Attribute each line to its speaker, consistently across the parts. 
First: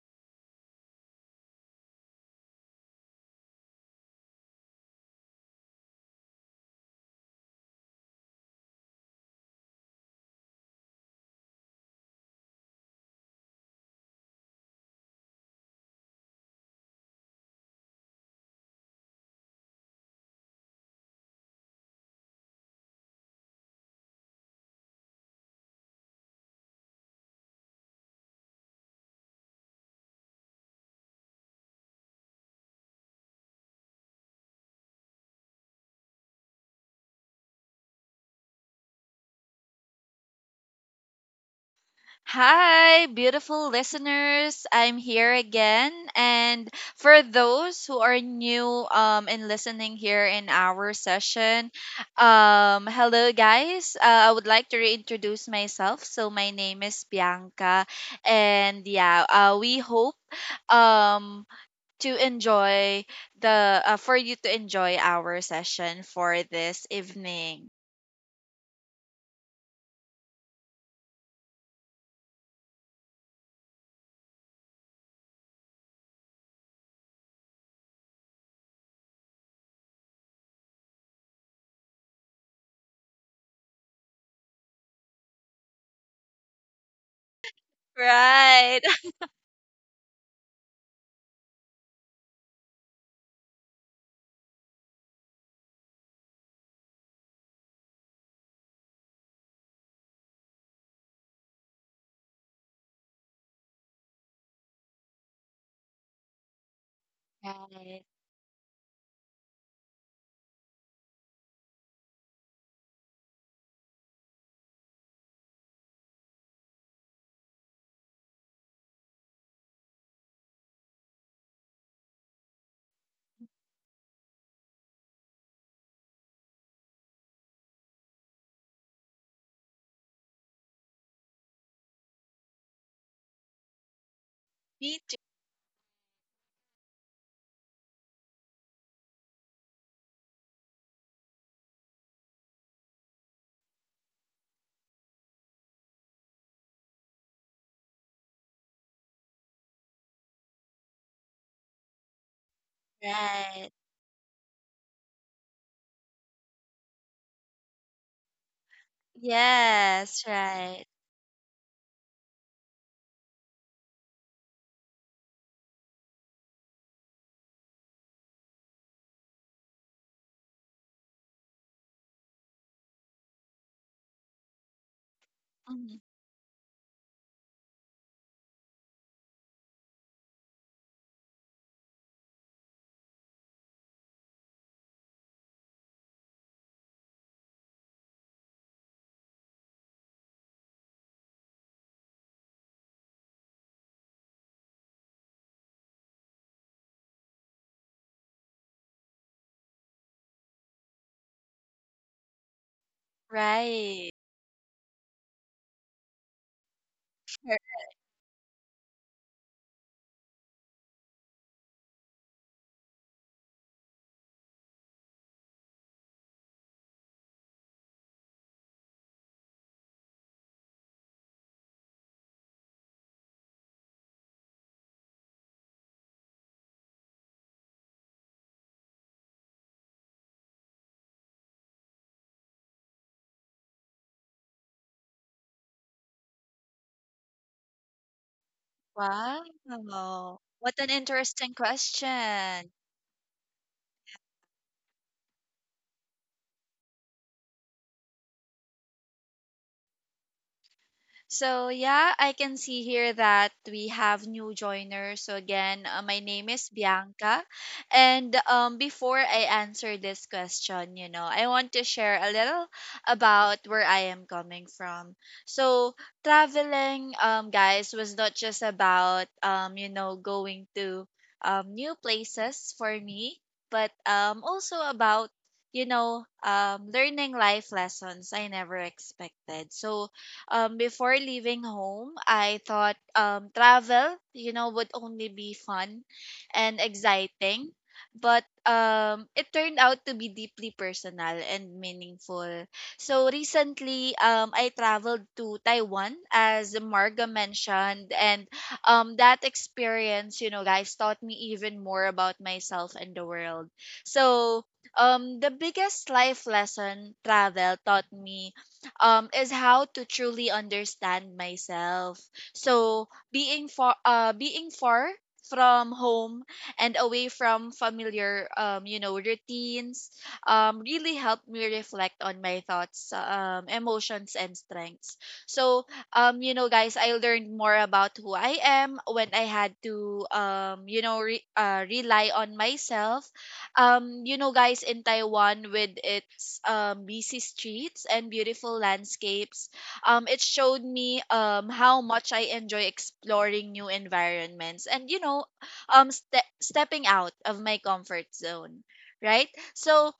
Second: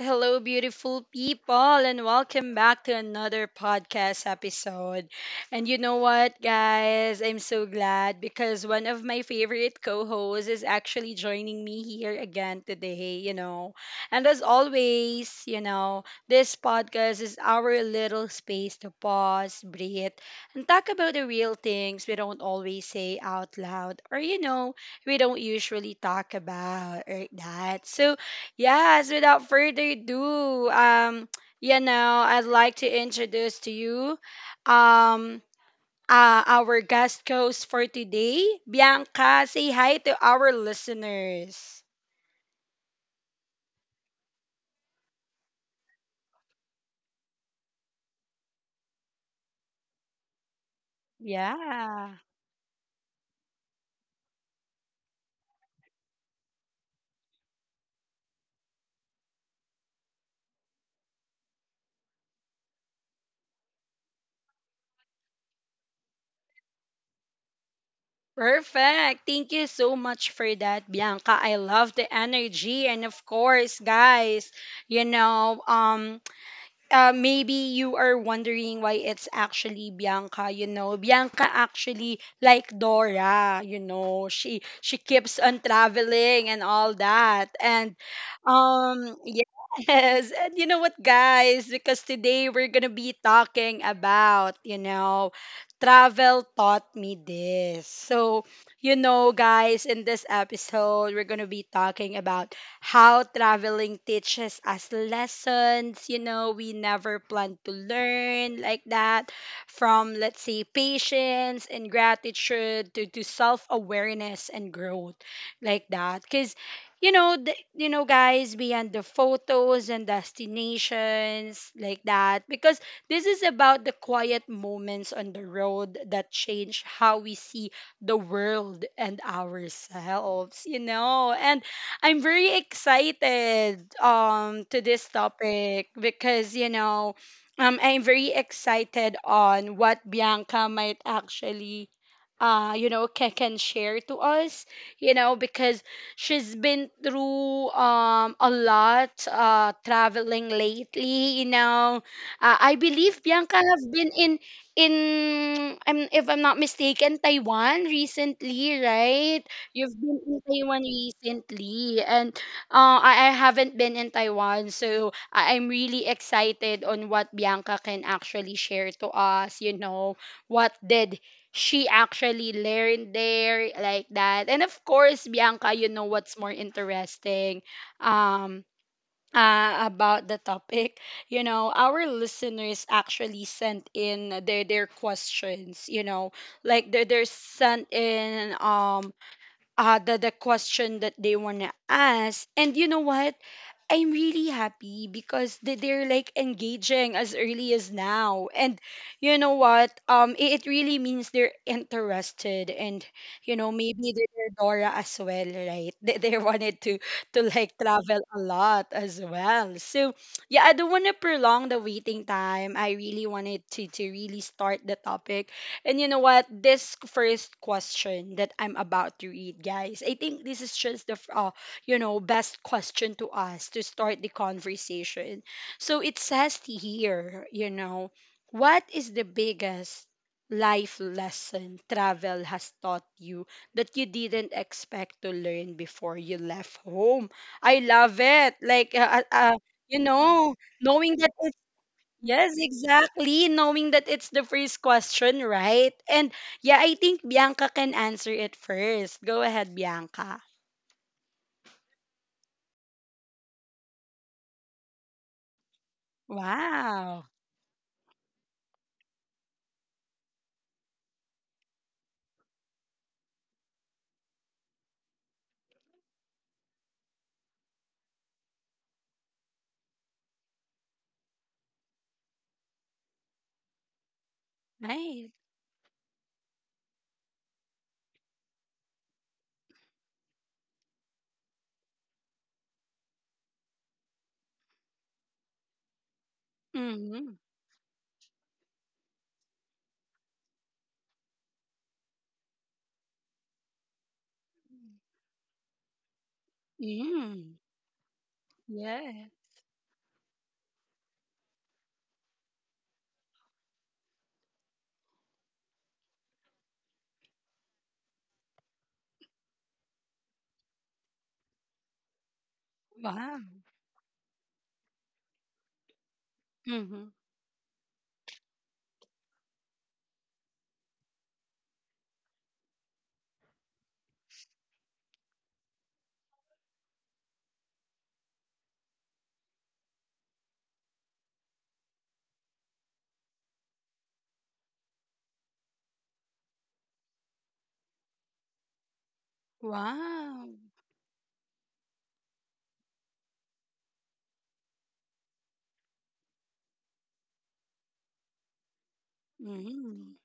Speaker 1: Hello, beautiful people, and welcome back to another podcast episode. And you know what, guys? I'm so glad because one of my favorite co hosts is actually joining me here again today. And as always, this podcast is our little space to pause, breathe, and talk about the real things we don't always say out loud or, we don't usually talk about, right? That. So, yes, without further ado, I'd like to introduce to you um our guest host for today, Bianca. Say hi to our listeners.
Speaker 2: Hi, beautiful listeners. I'm here again. And for those who are new and listening here in our session,
Speaker 1: Yeah.
Speaker 2: hello, guys. I would like to reintroduce myself. So, my name is Bianca. And yeah, we hope um, to enjoy for you to enjoy our session for this evening.
Speaker 1: Perfect. Thank you so much for that, Bianca. I love the energy and of course, guys, you know, um maybe you are wondering why it's actually Bianca. Bianca actually like Dora. She keeps on traveling and all that. And
Speaker 2: Right.
Speaker 1: um yes, and you know what, guys, because today we're going to be talking about, travel taught me this. So, in this episode, we're going to be talking about how traveling teaches us lessons, we never plan to
Speaker 2: Right.
Speaker 1: learn like that, from, let's say, patience and gratitude to, self awareness and growth like that. Because beyond the photos and destinations like that, because this is about the quiet moments on the road that change how we see the world and ourselves. And I'm very excited to
Speaker 2: Me
Speaker 1: this
Speaker 2: too.
Speaker 1: topic because I'm very excited on what Bianca might actually can, share to us, because she's been through a lot traveling lately, I believe Bianca
Speaker 2: Right.
Speaker 1: have been in in I'm if I'm not mistaken Taiwan recently, right? You've been
Speaker 2: Yes,
Speaker 1: in Taiwan
Speaker 2: right.
Speaker 1: recently, and I haven't been in Taiwan, so I'm really excited on what Bianca can actually share to us. You know, what did she actually learn there, like that? And of course, Bianca, you
Speaker 2: Mhm.
Speaker 1: know what's more interesting, um, about the topic. You know, our listeners actually sent in their questions. You know, like they're sent in the question that they want to ask. And you know what? I'm really happy because they're like engaging as early as now. And you know what? It really means they're interested and maybe
Speaker 2: Right.
Speaker 1: they're Dora as well, right? They wanted to
Speaker 2: Sure.
Speaker 1: like travel a lot as well. So yeah, I don't want to prolong the waiting time. I really wanted to really start the topic. And you know what? This first question that I'm about to read, guys, I think this is just the best question to ask to start the conversation. So it says here, what is the biggest life lesson travel has taught you that you didn't expect to learn before you left home? I love it. Like, you
Speaker 2: Wow.
Speaker 1: know,
Speaker 2: What an
Speaker 1: knowing that
Speaker 2: interesting
Speaker 1: it's Yes,
Speaker 2: question.
Speaker 1: exactly. Knowing that it's the first question, right? And yeah, I think Bianca can answer it first. Go ahead, Bianca.
Speaker 2: So yeah, I can see here that we have new joiners. So again, my name is
Speaker 1: Wow.
Speaker 2: Bianca, and before I answer this question, you know, I want to share a little about where I am coming from. So traveling, guys, was not just about you know, going to new places for me, but also
Speaker 1: Nice.
Speaker 2: about learning life lessons I never expected. So before leaving home, I thought travel, you know, would only be fun and
Speaker 1: Mhm.
Speaker 2: exciting. But it turned out to be deeply personal and meaningful. So recently, I traveled to Taiwan, as Marga
Speaker 1: Mm.
Speaker 2: mentioned, and
Speaker 1: Yeah.
Speaker 2: that experience, you know, guys, taught me even more about myself and the world. So the biggest life lesson travel taught me is how to truly understand myself. So
Speaker 1: Wow.
Speaker 2: being far from home and
Speaker 1: Mhm.
Speaker 2: away from familiar, you know, routines, really helped me reflect on my thoughts, emotions, and strengths. So, you know, guys, I learned more about who I am when I had to, you know, rely on myself you know, guys, in Taiwan, with its busy streets and beautiful landscapes, it
Speaker 1: Wow.
Speaker 2: showed me how much I enjoy exploring new environments, and you know, stepping out of my comfort zone, right?
Speaker 1: Mhm.
Speaker 2: So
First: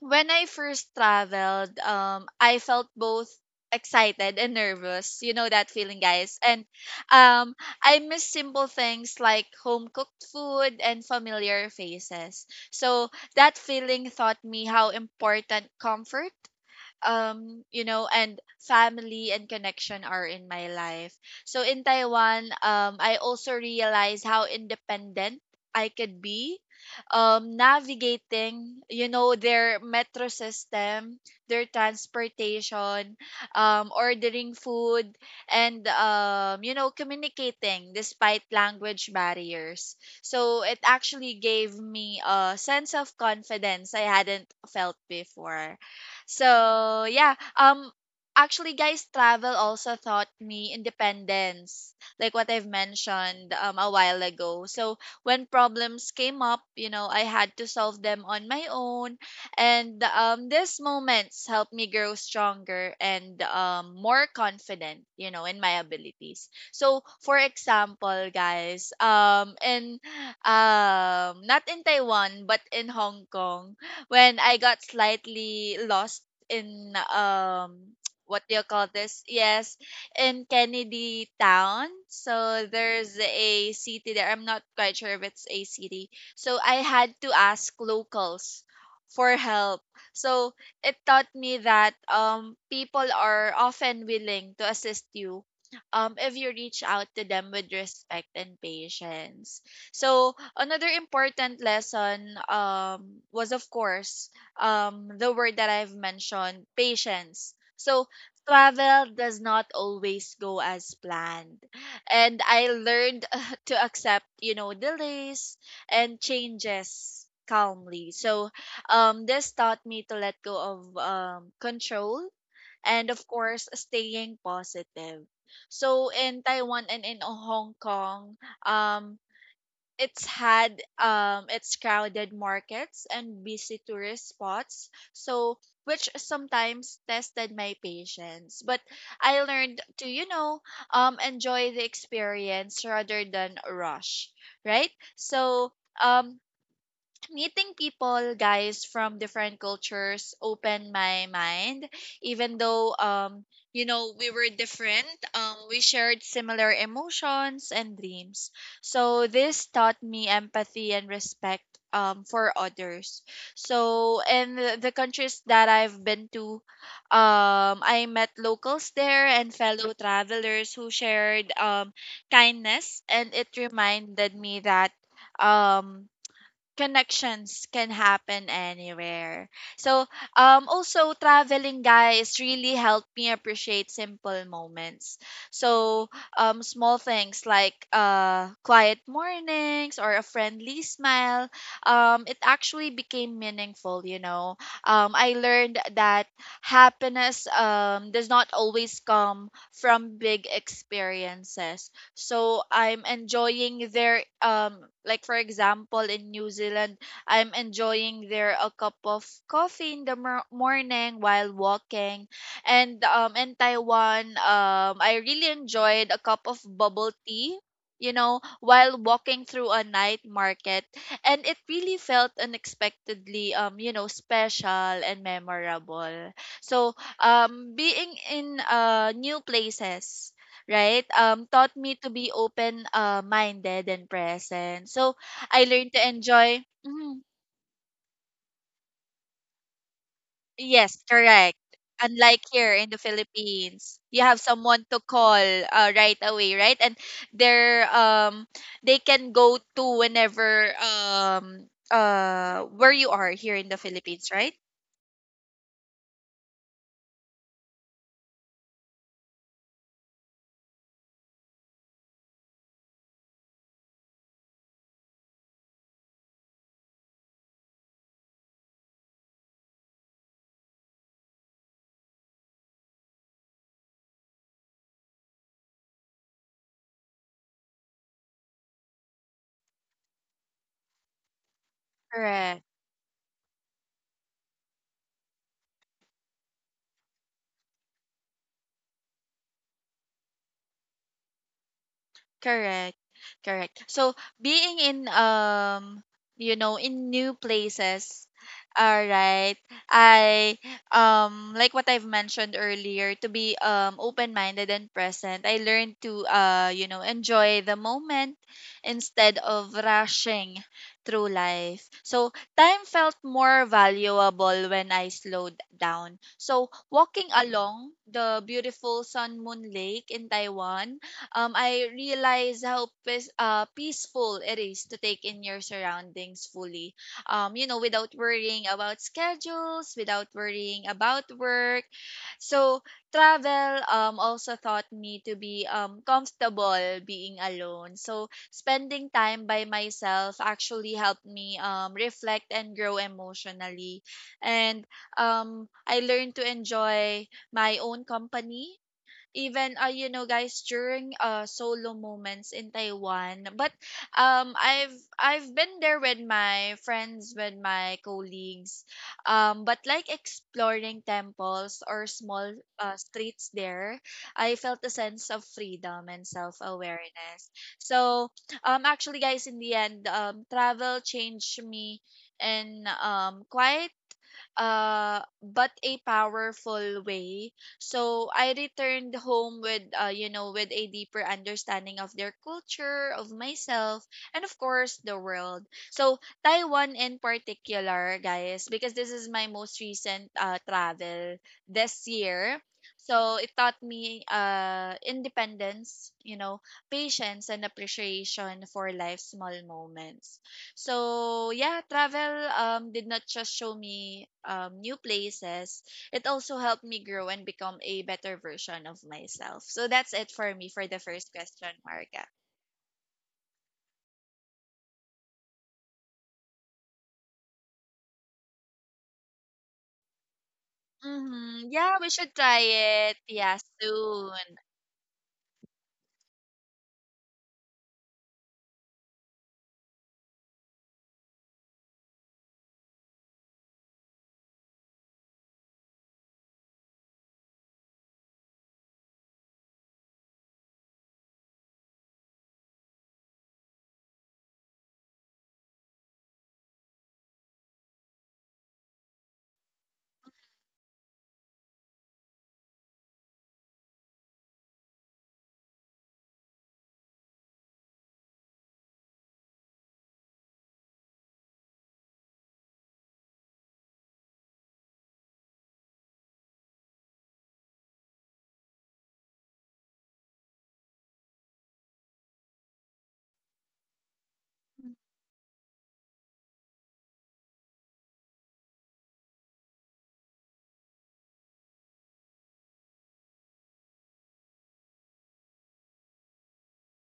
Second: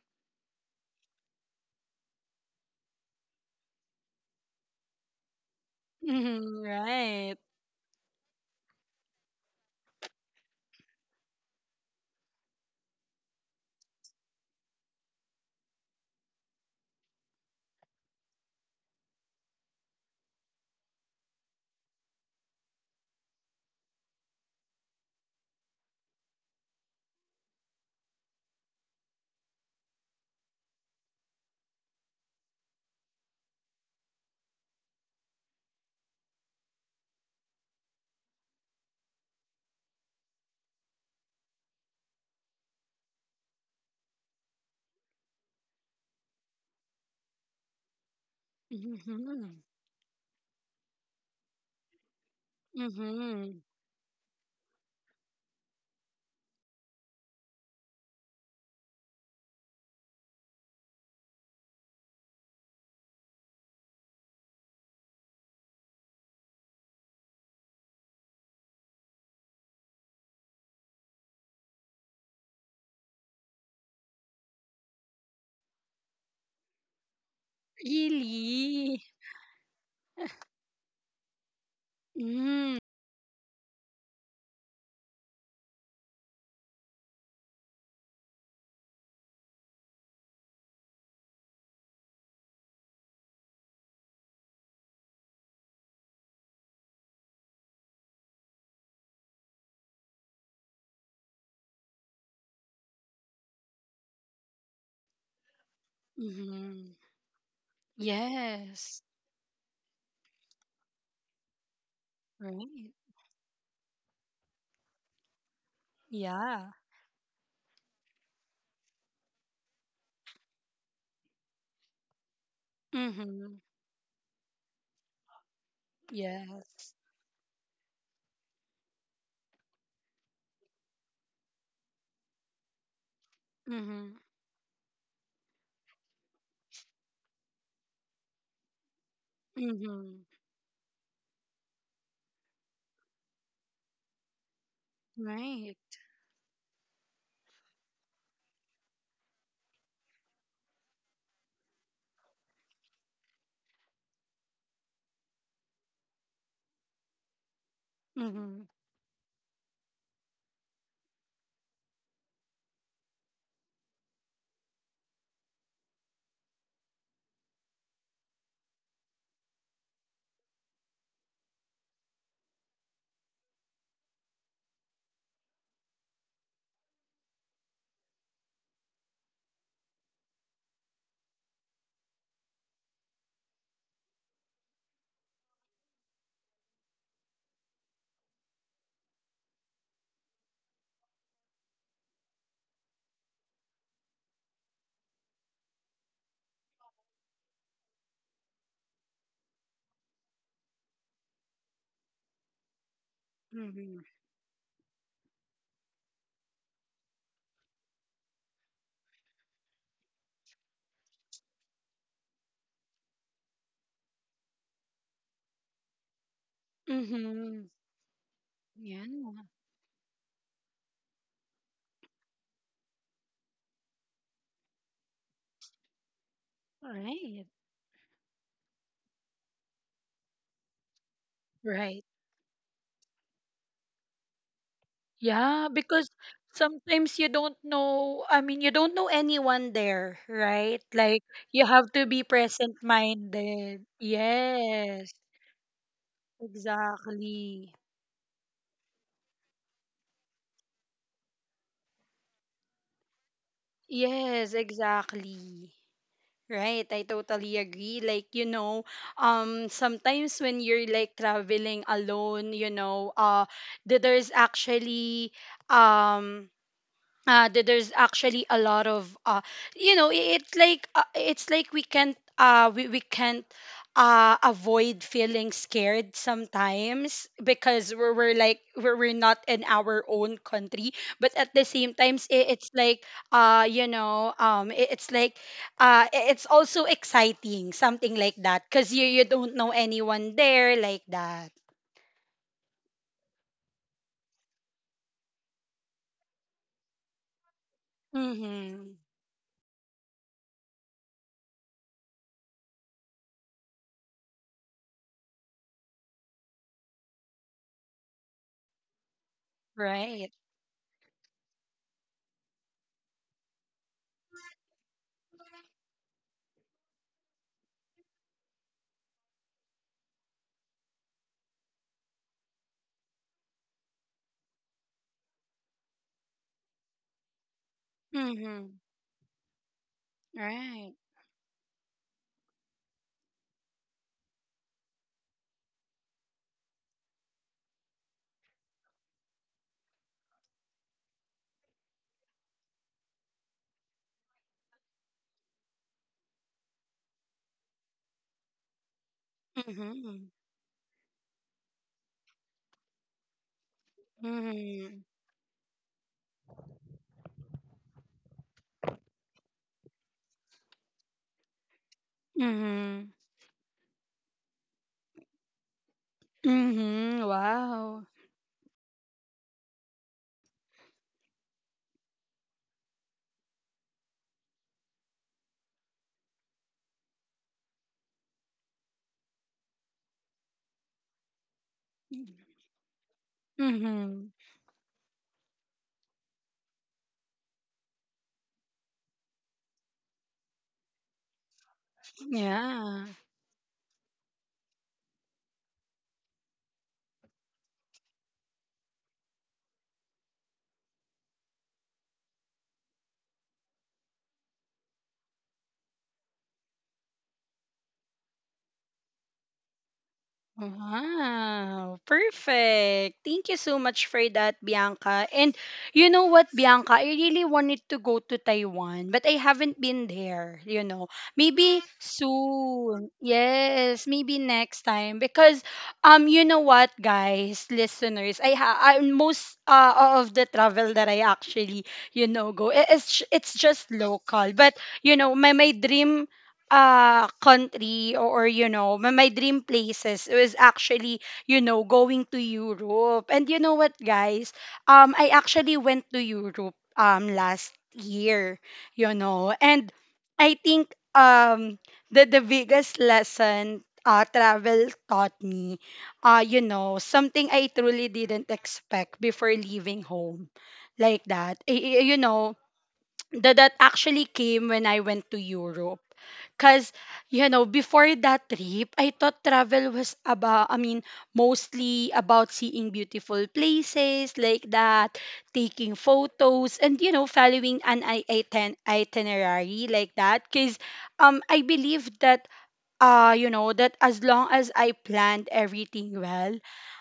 Speaker 2: when I first traveled, I felt both excited and nervous. You know that feeling, guys.
Speaker 1: Mhm.
Speaker 2: And
Speaker 1: Right.
Speaker 2: um, I miss simple things like home cooked food and familiar faces. So that feeling taught me how important comfort you know, and family and connection are in my life. So in Taiwan, I also realized how independent I could be, navigating, you know, their metro system, their transportation, ordering food, and you know, communicating despite language barriers. So it actually gave me a sense of confidence I hadn't felt before. So yeah, actually, guys, travel
Speaker 1: Mhm.
Speaker 2: also taught me independence, like what I've mentioned
Speaker 1: Mhm.
Speaker 2: a while ago. So when problems came up, you know, I had to solve them on my own, and these moments helped me grow stronger and more confident, you know, in my abilities. So for example, guys, in not in Taiwan but in Hong Kong, when I got slightly lost in what do you call
Speaker 1: Really.
Speaker 2: this? Yes, in Kennedy Town. So
Speaker 1: Mhm.
Speaker 2: there's a city there. I'm not quite sure if it's a city. So I had to ask locals for help. So it taught me that people are often willing to assist you if you reach out to them with respect and patience. So another important lesson, was of course the word that I've mentioned,
Speaker 1: Mhm.
Speaker 2: patience. So
Speaker 1: Yes.
Speaker 2: travel does not always go as planned, and I
Speaker 1: Right.
Speaker 2: learned to accept, you know, delays and
Speaker 1: Yeah.
Speaker 2: changes calmly. So this taught me to let go of control, and of
Speaker 1: Mhm.
Speaker 2: course staying positive. So in Taiwan
Speaker 1: Yes.
Speaker 2: and in Hong Kong, um, it's had its crowded markets and busy
Speaker 1: Mhm.
Speaker 2: tourist spots, so which sometimes tested my patience. But I learned to,
Speaker 1: Mhm.
Speaker 2: you know, enjoy the experience rather than rush, right? So
Speaker 1: Right.
Speaker 2: um meeting people, guys, from different cultures opened my mind. Even though you know, we were different, we shared similar emotions and dreams.
Speaker 1: Mhm.
Speaker 2: So this taught me empathy and respect for others. So in the countries that I've been to, I met locals there and fellow travelers who shared kindness, and it reminded me that um connections can happen anywhere. So, also traveling, guys, really helped me appreciate simple moments. So, small things like quiet mornings or a friendly smile, it actually became meaningful. You know, I learned that happiness does not always come from big experiences. So I'm enjoying
Speaker 1: Mhm.
Speaker 2: their like for example in New Zealand, I'm enjoying their a cup of coffee in the morning while walking. And in Taiwan, I really enjoyed a cup of bubble tea,
Speaker 1: Mhm.
Speaker 2: you know, while
Speaker 1: Yeah.
Speaker 2: walking through a night market, and it really felt unexpectedly, you know, special and memorable. So
Speaker 1: Right.
Speaker 2: being in new places, right? Taught me
Speaker 1: Right.
Speaker 2: to be open minded and present. So I
Speaker 1: Yeah,
Speaker 2: learned to
Speaker 1: because
Speaker 2: enjoy.
Speaker 1: sometimes
Speaker 2: Mhm.
Speaker 1: you don't know, I mean, you don't know anyone there, right?
Speaker 2: Yes,
Speaker 1: Like,
Speaker 2: correct.
Speaker 1: you have to be
Speaker 2: Unlike here
Speaker 1: present
Speaker 2: in the
Speaker 1: minded.
Speaker 2: Philippines, you have someone to
Speaker 1: Yes,
Speaker 2: call right away, right? And
Speaker 1: exactly.
Speaker 2: they're they can go to whenever where you are here in the Philippines,
Speaker 1: Yes,
Speaker 2: right?
Speaker 1: exactly. Right, I totally agree. Like, sometimes when you're like traveling alone, there's actually um there's actually a lot of it's like we can't we can't avoid feeling scared sometimes because we're like we're not in our own country, but at the same times I
Speaker 2: Correct.
Speaker 1: it's like it's like it's also exciting, something like that, because you don't know anyone there like that.
Speaker 2: Correct. Correct. So being in you know, in new places,
Speaker 1: Mm-hmm.
Speaker 2: all right, I like what I've mentioned earlier, to be open minded and present, I learned to, you know, enjoy the moment instead of
Speaker 1: Right.
Speaker 2: rushing through life. So time felt more valuable when I slowed down. So walking along the beautiful Sun Moon Lake in Taiwan, I realize how peaceful it is to take in your surroundings fully. You know, without worrying
Speaker 1: Mm-hmm.
Speaker 2: about schedules, without worrying
Speaker 1: Right.
Speaker 2: about work. So travel, also taught me to be comfortable being alone. So spending time by myself actually helped me reflect and grow emotionally. And I learned to enjoy my own company even, you know,
Speaker 1: Mm-hmm.
Speaker 2: guys, during solo moments in Taiwan. But um I've
Speaker 1: Mm-hmm.
Speaker 2: I've been there with my friends, with my colleagues, but like exploring temples or small
Speaker 1: Mhm.
Speaker 2: streets there, I felt a sense of freedom and
Speaker 1: Mhm.
Speaker 2: self-awareness.
Speaker 1: Wow.
Speaker 2: So actually, guys, in the end, travel changed me in quite but a powerful way. So I returned home with, you know, with a deeper understanding of their culture, of myself,
Speaker 1: Mhm.
Speaker 2: and of course the world. So Taiwan in particular, guys, because this is my most recent travel this year.
Speaker 1: Yeah.
Speaker 2: So it taught me, independence, you know, patience, and appreciation for life's small moments. So yeah, travel did not just show me new places. It also helped me grow and become a better version of myself. So that's it for me for the first question,
Speaker 1: Wow,
Speaker 2: Marga.
Speaker 1: perfect. Thank you so much for that, Bianca. And you know what, Bianca? I really wanted to go to Taiwan, but I haven't been there.
Speaker 2: Mm-hmm.
Speaker 1: Maybe
Speaker 2: Yeah, we should try
Speaker 1: soon.
Speaker 2: it. Yeah,
Speaker 1: Yes, maybe
Speaker 2: soon.
Speaker 1: next time, because you know what, guys, listeners, most of the travel that I actually, go, it's just local. But, you know, my dream country, or, my dream places was actually, going to Europe. And you know what, guys, I actually went to Europe last year, you know. And I think, the biggest lesson travel taught me, something I truly didn't expect before leaving home like that, that actually came when I went to Europe. Cause, before that trip, I thought travel was about, I mean, mostly about seeing beautiful places like that, taking photos and, following an itinerary like that. Cause I believe that, that as long as I planned everything well,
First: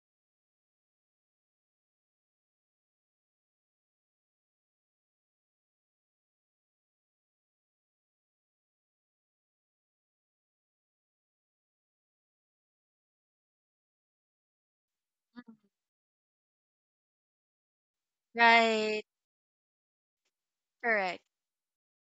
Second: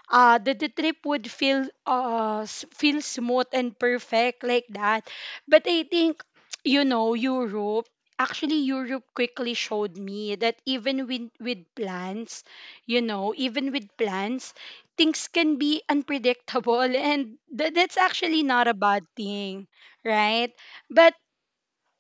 Speaker 1: the trip would feel smooth and perfect like that. But I think, you know, Europe Europe quickly showed me that even with plans, even with plans, things
Speaker 2: Mhm.
Speaker 1: can be unpredictable, and that's actually not a
Speaker 2: Right.
Speaker 1: bad thing, right? But
Speaker 2: Correct.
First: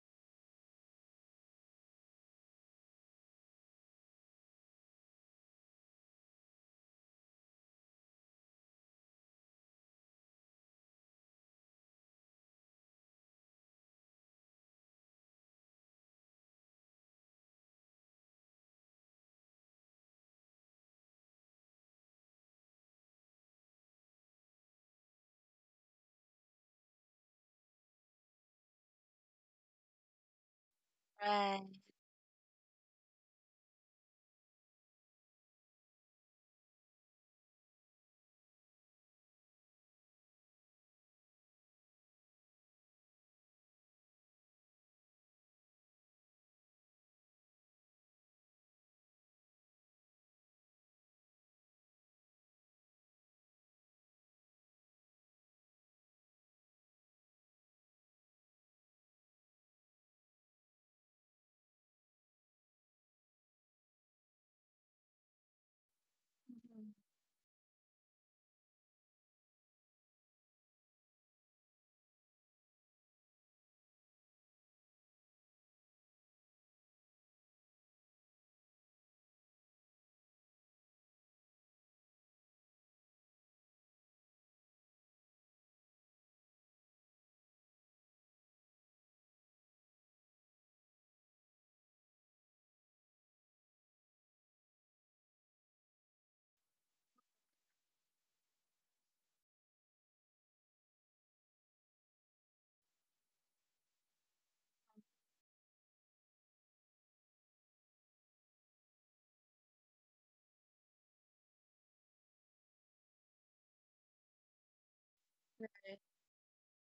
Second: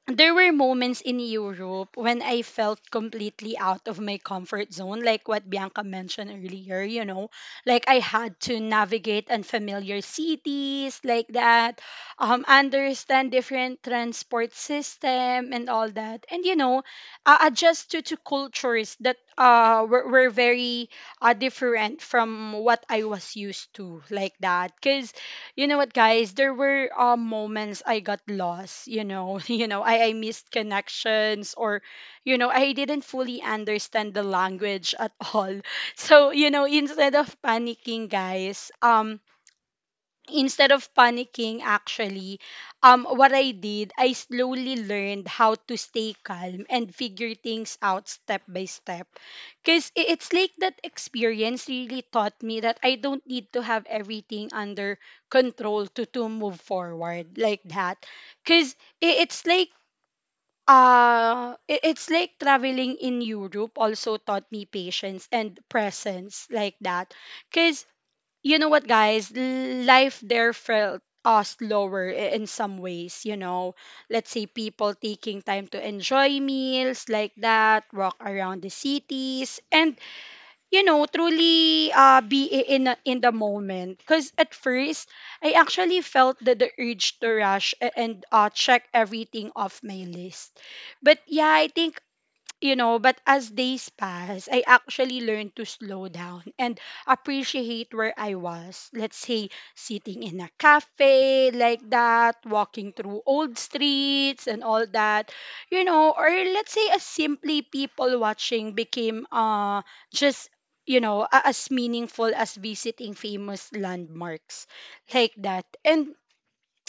Speaker 1: there were moments in Europe when I felt completely out of my comfort zone, like what Bianca mentioned earlier, like I had to navigate unfamiliar cities like that, understand different transport system and all that, and adjust to, cultures that, were very, different from what I was used to, like that. Because, you know what, guys, there were moments I got lost. I missed connections,
Speaker 2: Right.
Speaker 1: or I didn't fully understand the language at all. So, instead of panicking, guys, instead of panicking, actually, what I did, I slowly learned how to stay calm and figure things out step by step. Because it's like that experience really taught me that I don't need to have everything under control to move forward like that. Because it's like, it's like traveling in Europe also taught me patience and presence like
Speaker 2: Mhm.
Speaker 1: that. Cause you know what, guys, life there felt, slower in some ways, you know, let's say people taking time to enjoy meals like that, walk around the cities and, truly, be in the moment, because at first I actually felt the urge to rush and, check everything off my list. But yeah, I think, but as days pass, I actually learned to slow down and appreciate where I was. Let's say sitting in a cafe like that, walking through old streets and all that, you know, or let's say as simply people watching became just as meaningful as visiting famous landmarks like that. And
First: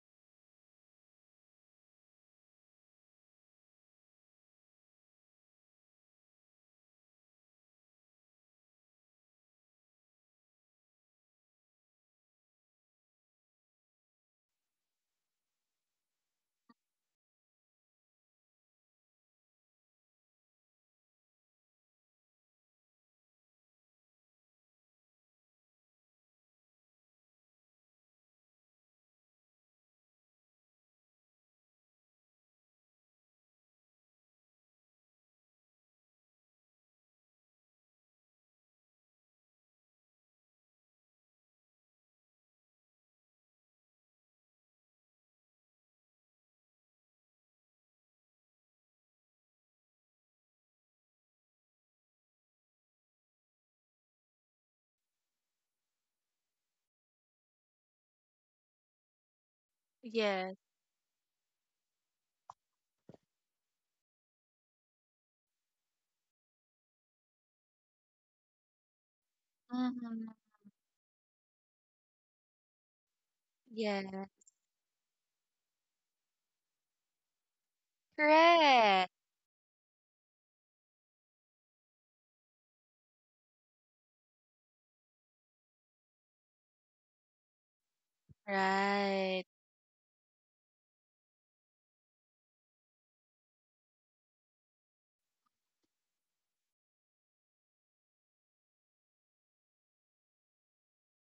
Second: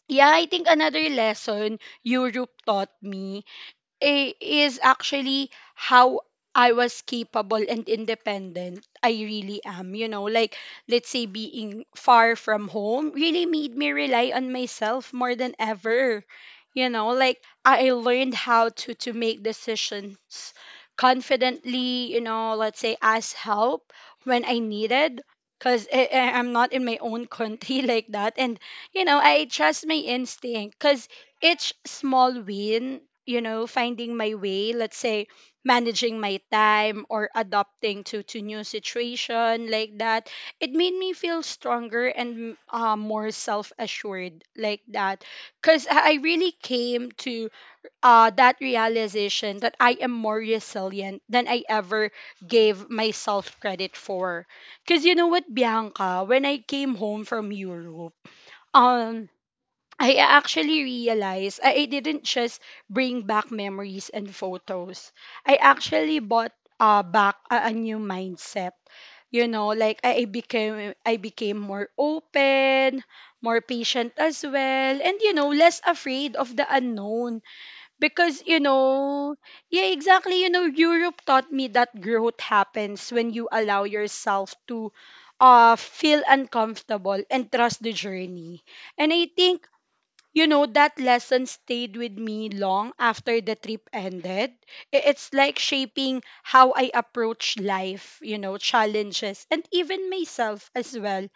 Speaker 1: yeah, I think another lesson Europe taught me is actually how I was capable and independent I really am. You know, like, let's say being far from home really made me rely on myself more than ever. You know, like, I learned how to, make decisions confidently, let's say ask help when I needed. Because I'm not in my own country like that. And, you know, I trust my instinct. Because each small win, you know, finding my way, let's say managing my time or adapting to new situation like that, it made me feel stronger and, more self-assured like that. Cause I really came to, that realization that I am more resilient than I ever gave myself credit for. Cause you know what, Bianca, when I came home from Europe, um. I
Speaker 2: Yes.
Speaker 1: actually realized I didn't just bring back memories and photos. I actually bought, back a new mindset. You know, like
Speaker 2: Mm-hmm.
Speaker 1: I became more open, more patient
Speaker 2: Yeah.
Speaker 1: as well, and, less afraid of the unknown. Because, you
Speaker 2: Correct.
Speaker 1: know, yeah, exactly, you know, Europe taught me that growth happens when you allow yourself to feel uncomfortable and trust the journey. And I
Speaker 2: Right.
Speaker 1: think, that lesson stayed with me long after the trip ended. It's like shaping how I approach life, you know, challenges and even myself as well.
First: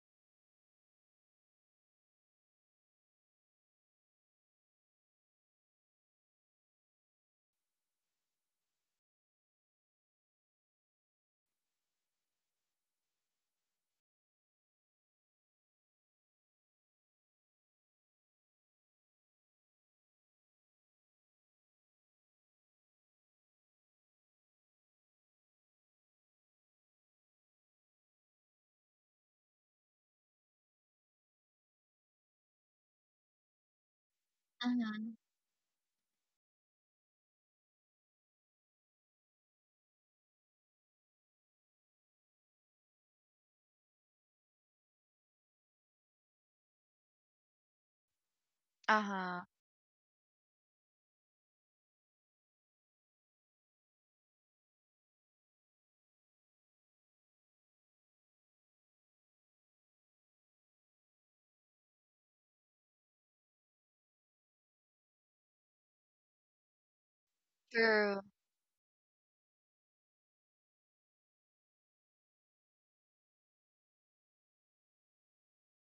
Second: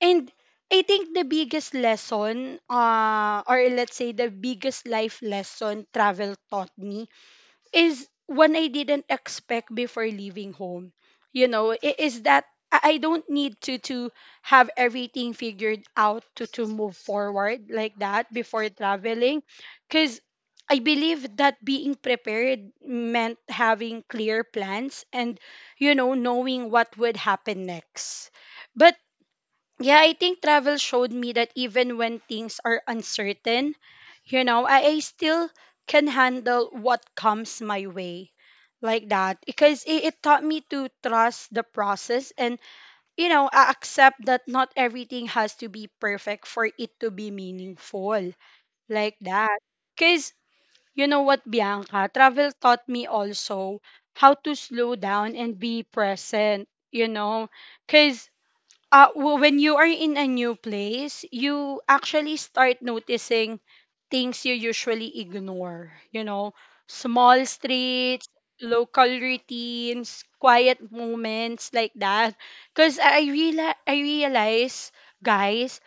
Speaker 1: And I think the biggest lesson, or let's say the biggest life lesson travel taught me, is one I didn't expect before leaving home. You know, it is that I don't need to have everything figured out to move forward like that before traveling cuz I believe that being prepared meant having clear plans and you know knowing what would happen next. But yeah, I think travel showed me that even when things are uncertain, you know, I
Speaker 2: Mm-hmm.
Speaker 1: still can handle what comes my way like that because it taught me to trust the process and, you know, accept that not everything has to be perfect for it to be meaningful like
Speaker 2: Uh-huh.
Speaker 1: that. Because, you know what, Bianca, travel taught me also how to slow down and be present, you know, because when you are in a new place, you actually start noticing things you usually ignore. You know, small
Speaker 2: True.
Speaker 1: streets, local routines, quiet moments like that. Because I realize, guys,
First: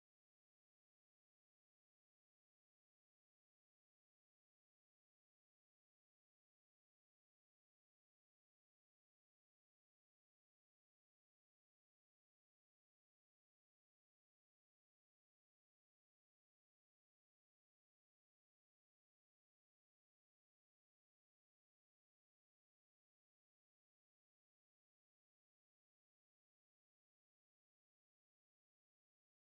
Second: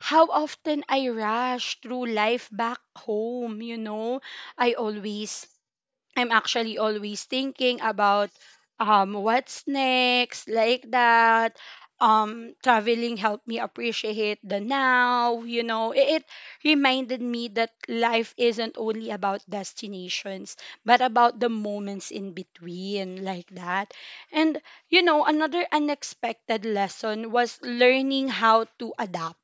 Speaker 1: how often I rush through life back home, you know? I always I'm actually always thinking about what's next like that. Traveling helped me appreciate the now, you know. It reminded me that life isn't only about destinations, but about the moments in between like that. And you know, another unexpected lesson was learning how to adapt,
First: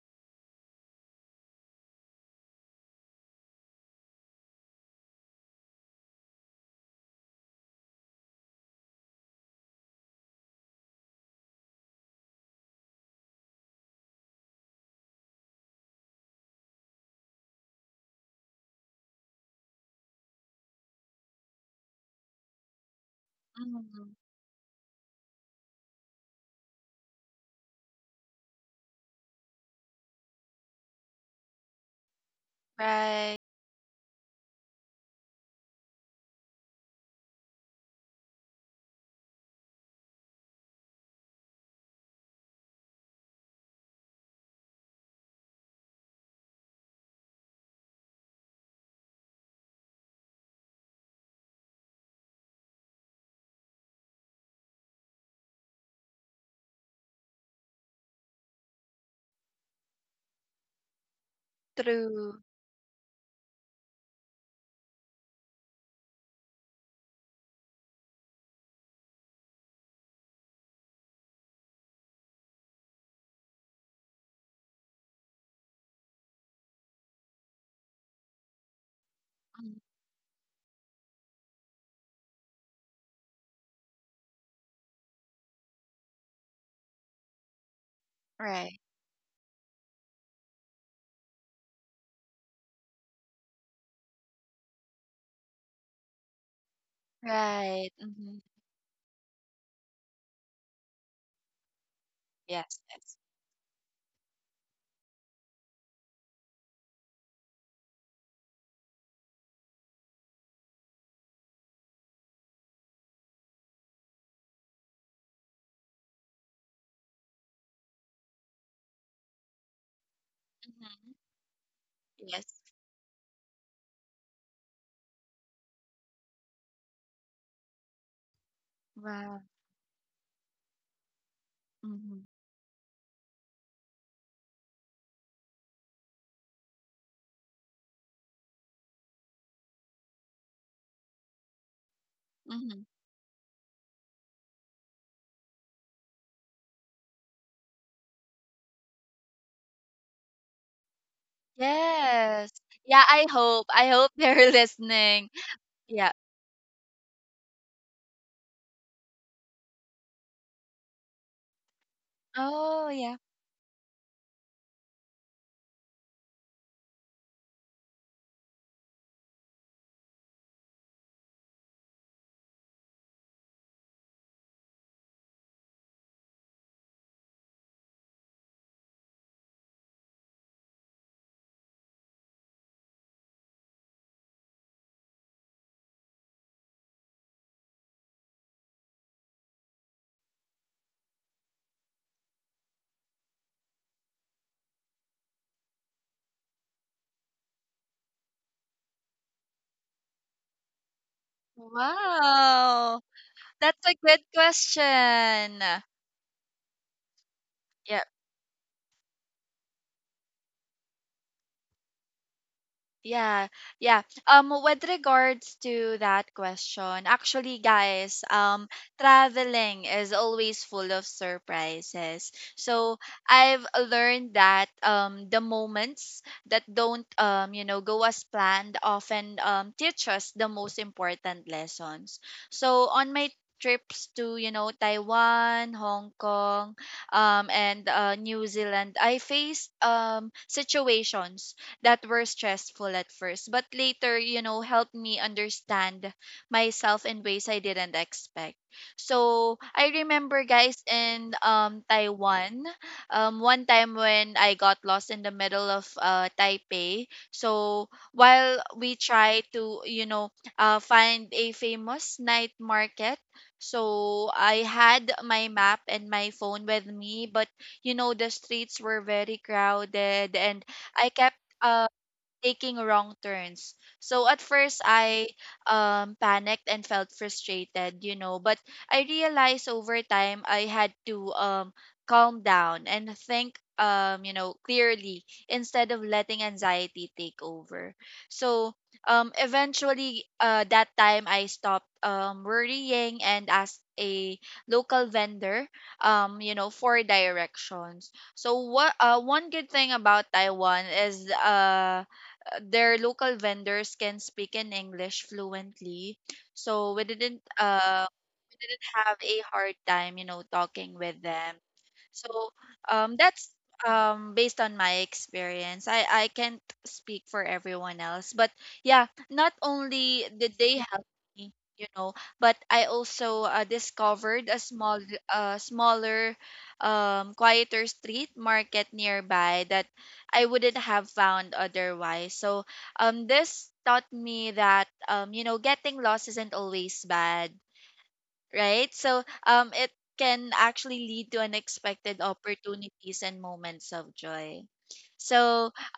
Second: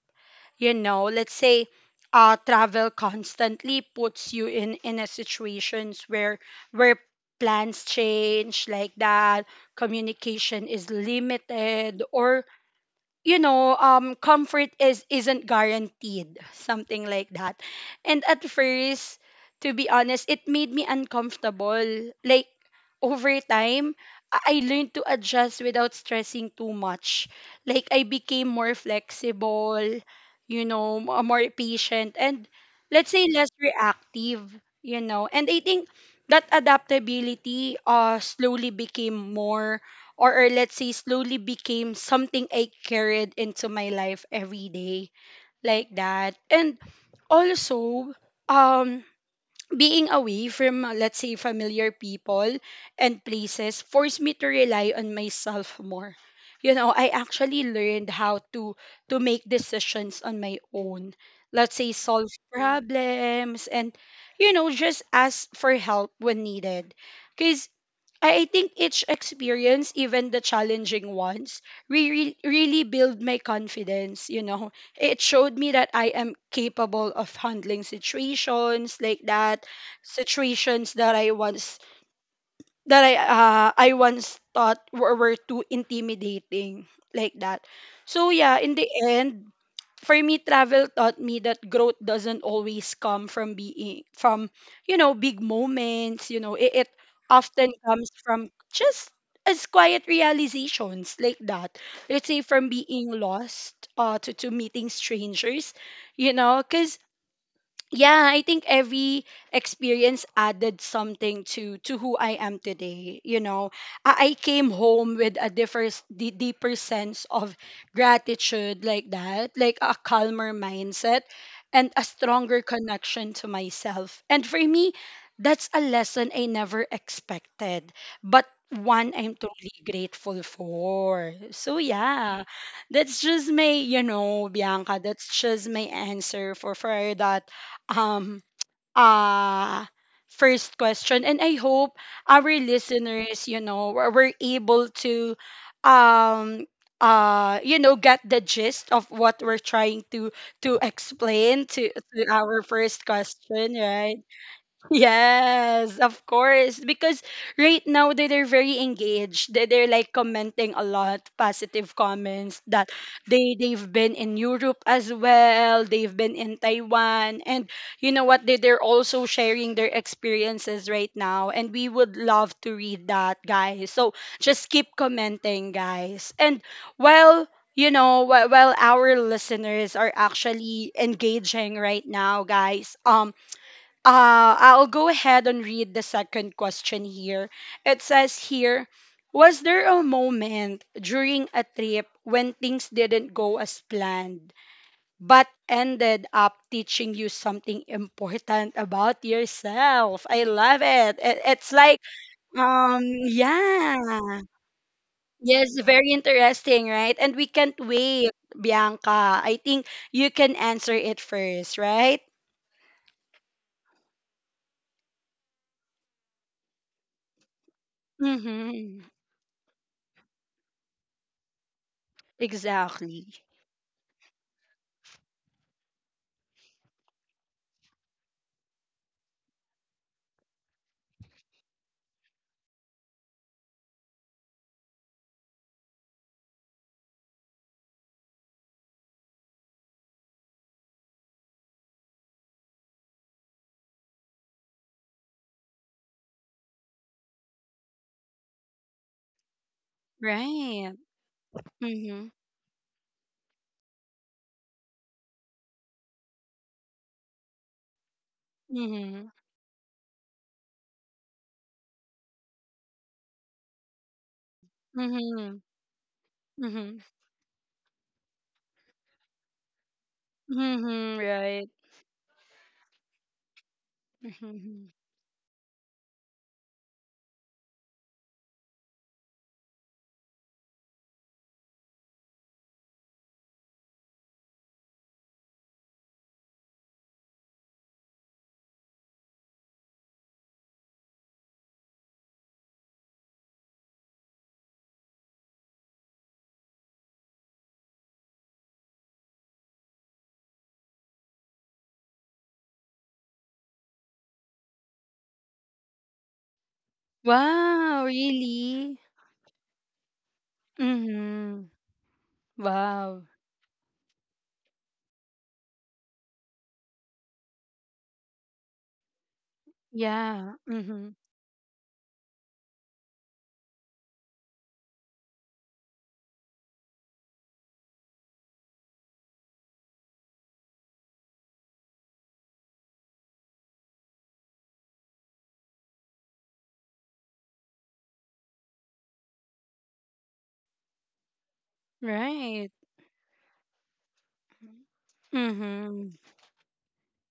Speaker 1: you know, let's say travel constantly puts you in a situations where plans change like that, communication is limited, or you know, comfort is isn't guaranteed, something like that. And at first, to be honest, it made me uncomfortable. Like over time,
Speaker 2: Mm-hmm.
Speaker 1: I learned to adjust without stressing too much. Like I became more flexible, you know, more patient, and let's say
Speaker 2: Right.
Speaker 1: less reactive, you know. And I think that adaptability slowly became more, or let's say slowly became something I carried into my life every day like that. And also um being away from let's say familiar people and places forced me to rely on myself more. You know, I actually learned how to make decisions on my own. Let's say solve
Speaker 2: True.
Speaker 1: problems and you know just ask for help when needed. Cuz I think each experience, even the challenging ones, really build my confidence. You know, it showed me that I am capable of handling situations like that,
Speaker 2: Mm-hmm.
Speaker 1: situations that I once thought were too intimidating like that. So yeah, in
Speaker 2: Right.
Speaker 1: the end, for me travel taught me that growth doesn't always come from being from you know big moments, you know. It often
Speaker 2: Right.
Speaker 1: comes
Speaker 2: Mhm.
Speaker 1: from just as quiet realizations like that. Let's say from
Speaker 2: Yes,
Speaker 1: being
Speaker 2: yes.
Speaker 1: lost to meeting strangers, you know, cuz yeah I think every experience added something to who I am today, you know. I came home with a deeper sense of gratitude like that, like a calmer
Speaker 2: Mhm.
Speaker 1: mindset and a
Speaker 2: Yes.
Speaker 1: stronger connection to myself, and for me that's a lesson I never expected, but one I'm
Speaker 2: Wow.
Speaker 1: truly grateful for. So
Speaker 2: Mhm.
Speaker 1: yeah, that's just my, you know, Bianca, that's just my answer for that, um uh first question. And I hope our
Speaker 2: Mhm.
Speaker 1: listeners, you know, were able to um you know get the gist of what we're trying to explain to
Speaker 2: Yes.
Speaker 1: our
Speaker 2: Yeah,
Speaker 1: first
Speaker 2: I hope.
Speaker 1: question,
Speaker 2: I hope
Speaker 1: right?
Speaker 2: they're listening.
Speaker 1: Yes,
Speaker 2: Yeah.
Speaker 1: of course. Because right now they're very engaged. They're like commenting a lot, positive comments
Speaker 2: Oh,
Speaker 1: that
Speaker 2: yeah.
Speaker 1: they've been in Europe as well. They've been in Taiwan, and you know what? They they're also sharing their experiences right now, and we would love to read that, guys. So just keep commenting, guys. And while you know, while our listeners are actually engaging right now, guys, I'll go ahead and read the second question here. It says here, was there a moment during a trip when things didn't go as planned, but ended up teaching you something important about yourself? I love it. It's like, um,
Speaker 2: Wow. That's a good
Speaker 1: yeah.
Speaker 2: question.
Speaker 1: Yes, very interesting, right? And we can't
Speaker 2: Yeah.
Speaker 1: wait, Bianca. I think you can answer it first, right?
Speaker 2: Yeah, yeah. With regards to that question, actually, guys,
Speaker 1: Mm-hmm.
Speaker 2: traveling is always full of surprises. So
Speaker 1: Exactly.
Speaker 2: I've learned that the moments that don't, you know, go as planned often teach us the most important lessons. So on my trips to, you know, Taiwan, Hong Kong, and New Zealand, I faced situations that were stressful at first, but later, you know, helped me understand myself in ways I didn't expect. So I remember, guys,
Speaker 1: Right.
Speaker 2: in
Speaker 1: Mhm.
Speaker 2: Taiwan, one time when I got lost in the middle of Taipei. So while we
Speaker 1: Mhm.
Speaker 2: try to, you know, find a famous night market, so I had my
Speaker 1: Mhm.
Speaker 2: map and my phone with
Speaker 1: Mhm.
Speaker 2: me, but you know, the streets were very crowded, and I
Speaker 1: Mhm.
Speaker 2: kept
Speaker 1: Right.
Speaker 2: um taking wrong turns. So at first
Speaker 1: Mhm.
Speaker 2: I panicked and felt frustrated, you know, but I realized over time I had to calm down and think, you know, clearly instead of letting anxiety take over. So eventually that time I stopped worrying and asked a local vendor, you know, for directions. So what one good thing about Taiwan is their local vendors can speak in English fluently. So we
Speaker 1: Wow, really?
Speaker 2: didn't have a hard time, you know, talking with them.
Speaker 1: Mhm.
Speaker 2: So
Speaker 1: Wow.
Speaker 2: that's based on my experience. I can't speak for everyone else. But yeah, not only
Speaker 1: Yeah.
Speaker 2: did they
Speaker 1: Mhm.
Speaker 2: help me, you know, but I also discovered a smaller, quieter street market nearby that I wouldn't have found otherwise. So this taught me that, you know, getting lost isn't always bad, right? So it can actually lead to unexpected
Speaker 1: Right.
Speaker 2: opportunities and moments of joy.
Speaker 1: Mhm.
Speaker 2: So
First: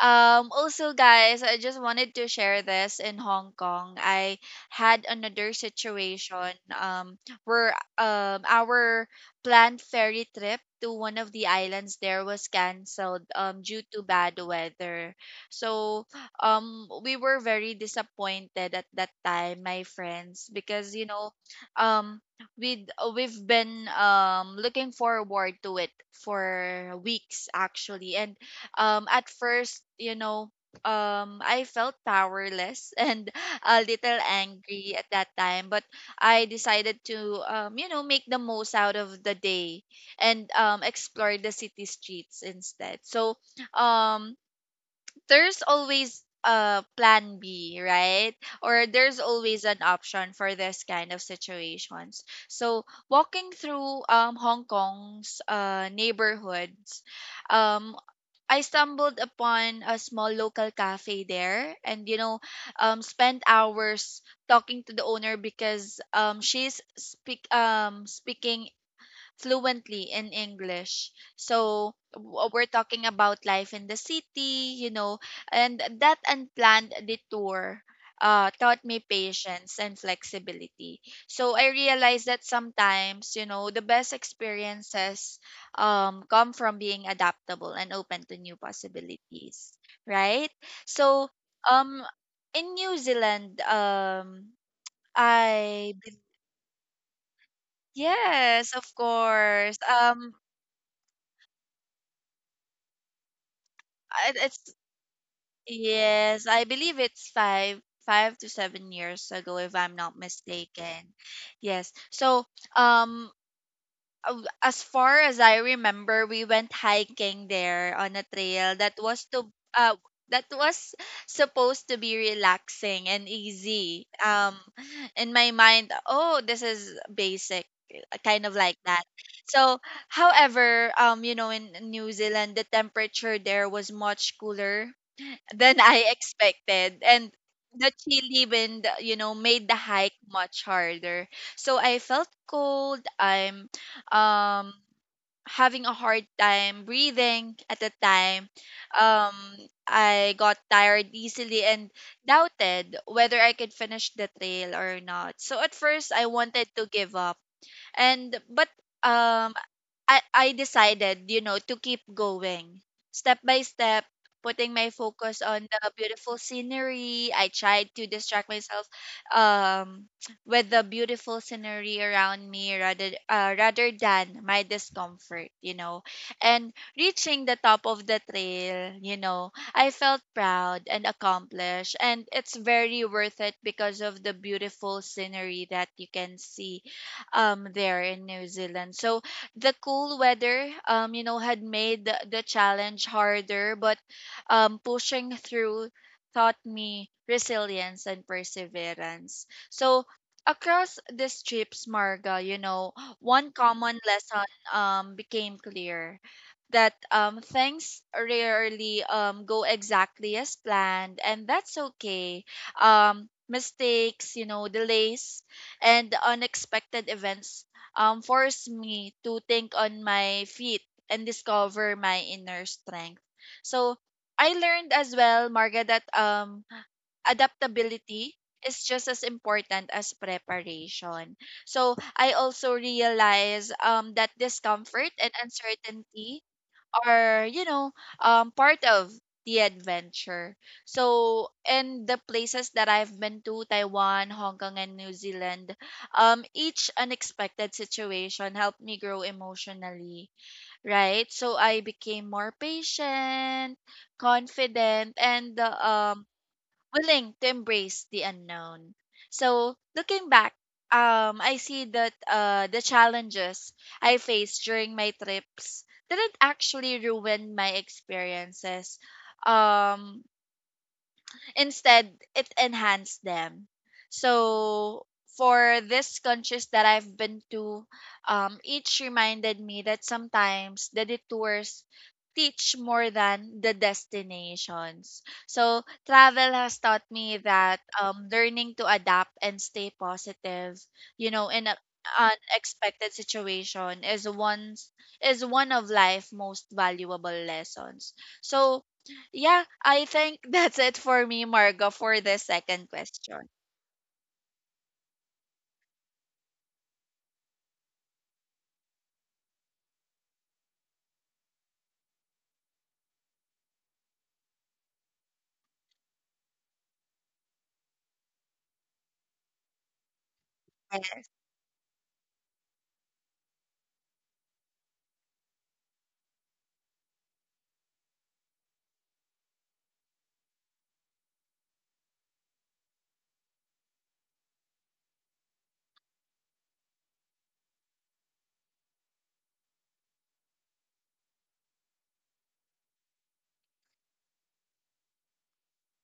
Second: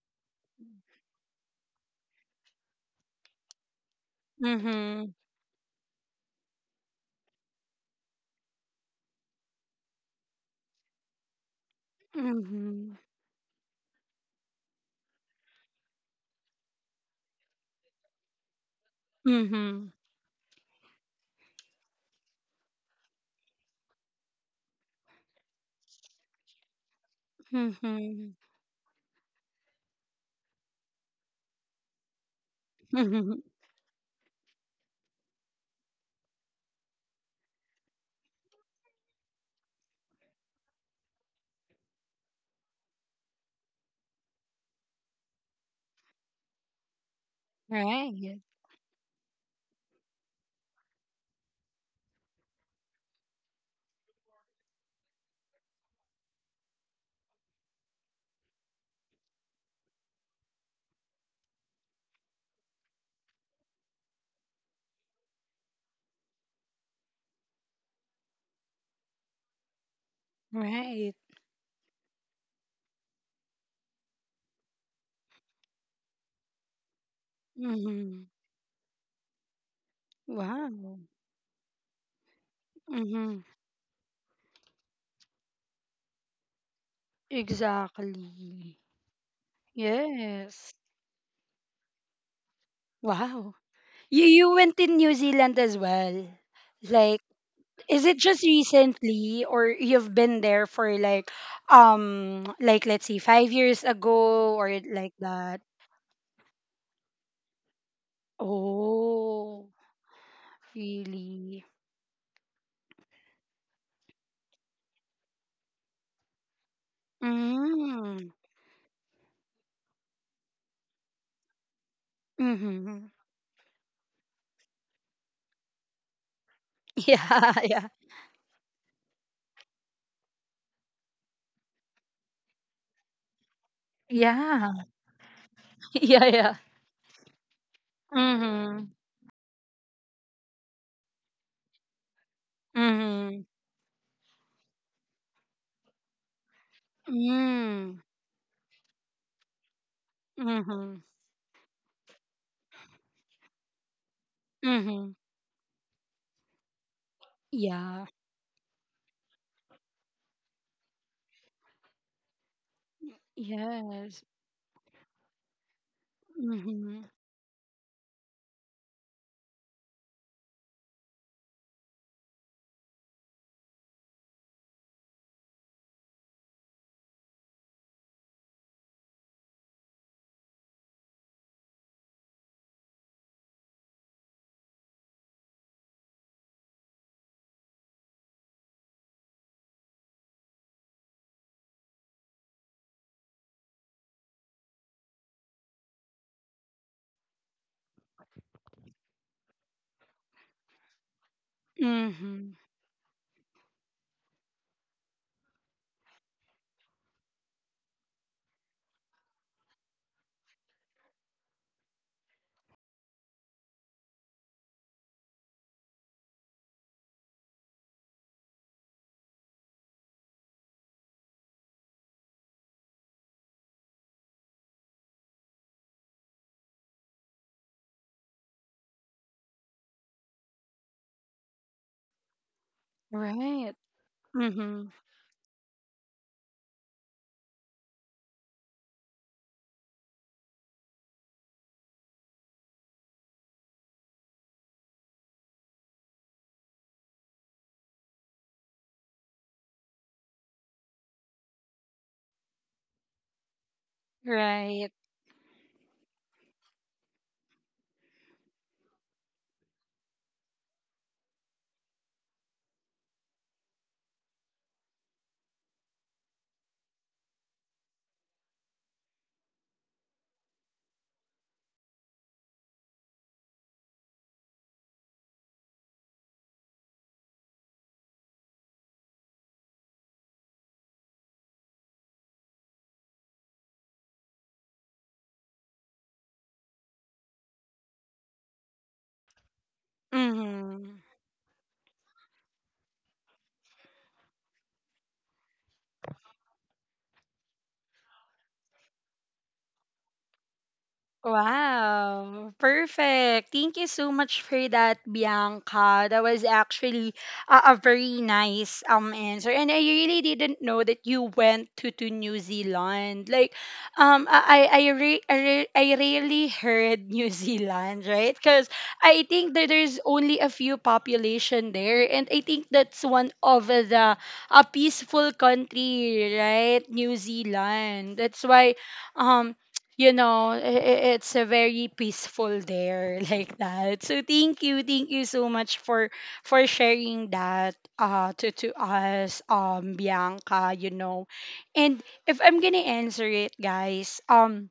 Speaker 2: also, guys, I just wanted to share this. In Hong Kong, I had
Speaker 1: Mhm.
Speaker 2: another situation where our planned ferry trip to one of the islands there was canceled
Speaker 1: Mhm.
Speaker 2: due to bad weather. So we were very disappointed at that time, my friends, because
Speaker 1: Mhm.
Speaker 2: um we we've been looking forward to it for weeks actually. And at
Speaker 1: Mhm.
Speaker 2: first, I felt powerless and a little
Speaker 1: Mhm.
Speaker 2: angry at that time, but I decided to make the most out of the day, and explore the city streets instead. So um there's always a plan B, right? Or there's
Speaker 1: Right.
Speaker 2: always an option for this kind of situations. So walking through Hong Kong's neighborhoods, um I stumbled upon a small local cafe there and spent hours talking to the owner, because she's speaking fluently in English. So
Speaker 1: Right.
Speaker 2: we're talking about life in the city, you know, and that unplanned detour taught me
Speaker 1: Mhm.
Speaker 2: patience and flexibility. So I
Speaker 1: Wow.
Speaker 2: realized that sometimes, you know, the best
Speaker 1: Mhm.
Speaker 2: experiences come from being adaptable and open to new possibilities,
Speaker 1: Exactly.
Speaker 2: right? So
Speaker 1: Yes.
Speaker 2: um, in New Zealand,
Speaker 1: Wow. You
Speaker 2: I
Speaker 1: went in
Speaker 2: bel-
Speaker 1: New Zealand as well. Like,
Speaker 2: yes, of
Speaker 1: is it just
Speaker 2: course.
Speaker 1: recently or you've been there for like let's
Speaker 2: I
Speaker 1: see five
Speaker 2: it's
Speaker 1: years ago or like
Speaker 2: yes, I
Speaker 1: that?
Speaker 2: believe it's 5 to 7 years ago if I'm not
Speaker 1: Oh,
Speaker 2: mistaken. Yes. So
Speaker 1: really?
Speaker 2: um as far as I remember, we went hiking there on a trail
Speaker 1: Mm.
Speaker 2: uh that was supposed to be relaxing and easy.
Speaker 1: Mm-hmm.
Speaker 2: In my mind, oh, this is basic, kind of like
Speaker 1: Yeah,
Speaker 2: that.
Speaker 1: yeah.
Speaker 2: So, however, in New Zealand, the temperature there was much cooler than I
Speaker 1: Yeah.
Speaker 2: expected. And
Speaker 1: Yeah, yeah.
Speaker 2: the chilly wind, you know, made the
Speaker 1: Mm-hmm.
Speaker 2: hike much harder. So I felt cold. I'm
Speaker 1: Mm-hmm.
Speaker 2: um having a hard time breathing at the time.
Speaker 1: Mm.
Speaker 2: Um I got tired easily and
Speaker 1: Mm-hmm.
Speaker 2: doubted whether I could finish the trail or not. So at first I
Speaker 1: Mm-hmm.
Speaker 2: wanted to give up. And but
Speaker 1: Yeah.
Speaker 2: um I decided, you know, to keep going. Step by step, putting my focus
Speaker 1: Yes.
Speaker 2: on the beautiful scenery. I tried to
Speaker 1: Mm-hmm.
Speaker 2: distract myself um with the beautiful scenery around me rather than my discomfort, you know. And reaching the top of the trail, you know, I felt proud and accomplished, and it's very worth it because of the beautiful scenery that you can see there in New Zealand. So the cool weather, had made the challenge harder, but pushing through taught me resilience and perseverance. So, across these trips, Marga, you know, one
Speaker 1: Mm-hmm.
Speaker 2: common lesson became clear that things rarely go exactly as planned, and that's okay. Mistakes, you know, delays, and unexpected events forced me to think on my feet and discover my inner strength. So I learned as well, Marga, that adaptability is just as important as preparation. So I also realized that
Speaker 1: Right.
Speaker 2: discomfort and
Speaker 1: Mm-hmm.
Speaker 2: uncertainty are, you know, part of the adventure. So, and the places that I've been to, Taiwan, Hong Kong and New Zealand, each unexpected situation helped me grow emotionally, right? So I became more patient, confident, and
Speaker 1: Right.
Speaker 2: um, willing to embrace the unknown. So looking back, I see that the challenges I faced during my trips didn't actually ruin my experiences. Um, Instead, it enhanced them. So for this countries that I've been to, each reminded me that sometimes the detours teach more than the destinations. So travel has taught me that learning to adapt and stay positive, you know, in a
Speaker 1: Hmm.
Speaker 2: unexpected situation is one of life most valuable lessons. So yeah, I think that's it for me, Margo, for the second question.
Speaker 1: Wow, perfect. Thank you so much for that, Bianca. That was actually a very nice answer. And I really didn't know that you went to New Zealand. Like, I rarely heard New Zealand, right? Because I think that
Speaker 2: Yeah,
Speaker 1: there's only a few population there, and I think that's one of the a peaceful country, right? New Zealand. That's why um you know, it's a very peaceful there like that. So thank you so much for sharing that to us, Bianca, you know. And if I'm gonna answer it, guys,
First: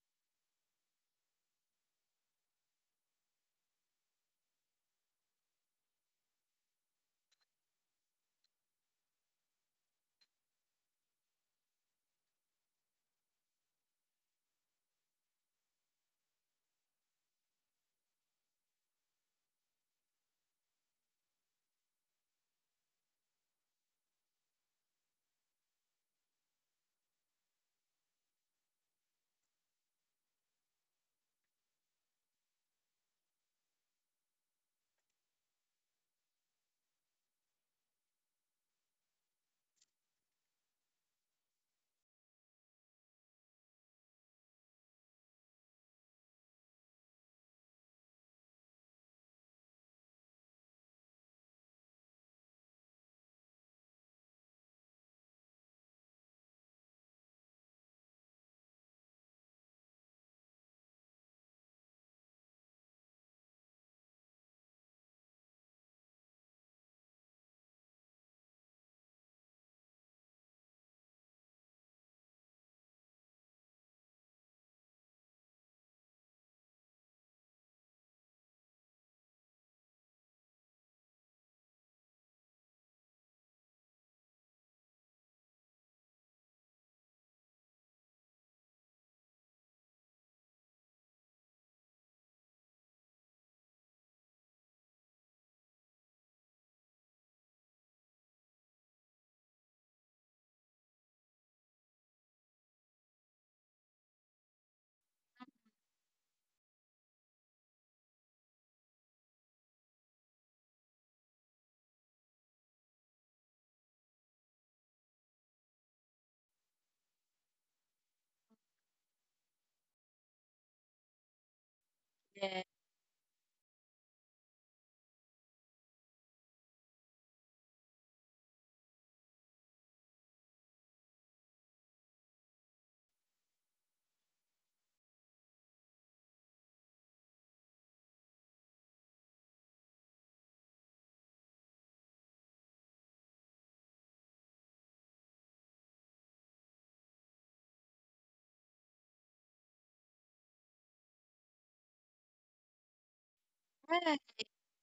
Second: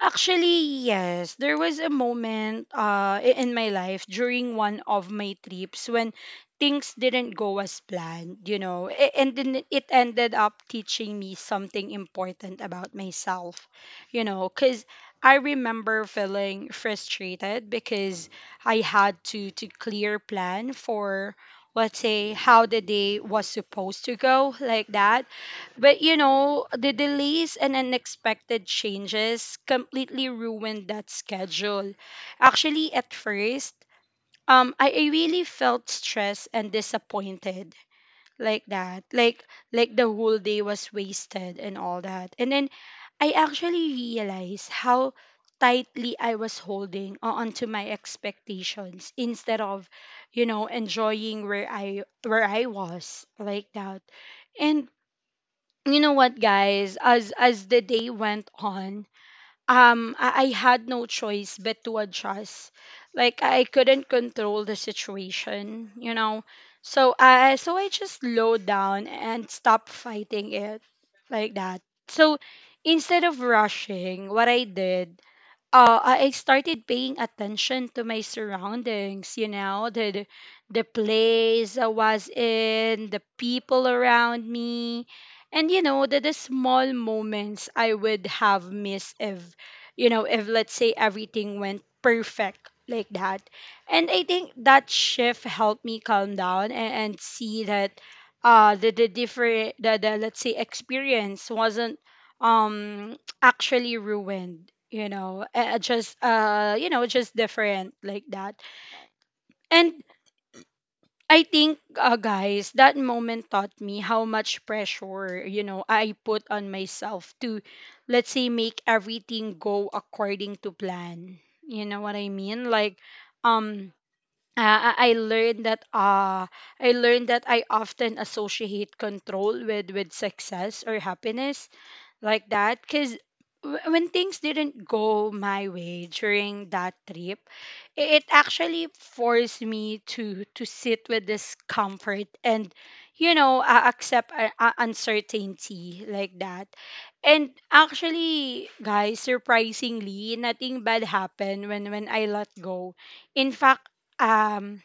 Speaker 1: actually, yes. There was a moment in my life during one of my trips when things didn't go as planned, you know, and then it ended up teaching me something important about myself, you know, because I remember feeling frustrated because I had to clear plan for, let's say, how the day was supposed to go like that, but you know, the delays and unexpected changes completely ruined that schedule. Actually, at first, I really felt stressed and disappointed like that. Like the whole day was wasted and all that. And then I actually realized how tightly I was holding onto my expectations instead of, you know, enjoying where I was like that. And you know what guys, as the day went on, I had no choice but to adjust. Like I couldn't control the situation, you know, so I just slowed down and stopped fighting it like that. So instead of rushing what I did, I started paying attention to my surroundings, you know, the place I was in, the people around me, and you know, the small moments I would have missed if, you know, if let's say everything went perfect like that. And I think that shift helped me calm down, and see that the let's say, experience wasn't um actually ruined, you know, just you know just different like that. And I think, guys, that moment taught me how much pressure, you know, I put on myself to, let's say, make everything go according to plan, you know what I
Speaker 2: yeah.
Speaker 1: mean? Like um I learned that I often associate control with success or happiness like that, because when things didn't go my way during that trip, it actually forced me to sit with discomfort and you know accept uncertainty like that. And actually guys, surprisingly nothing bad happened when I let go. In fact, um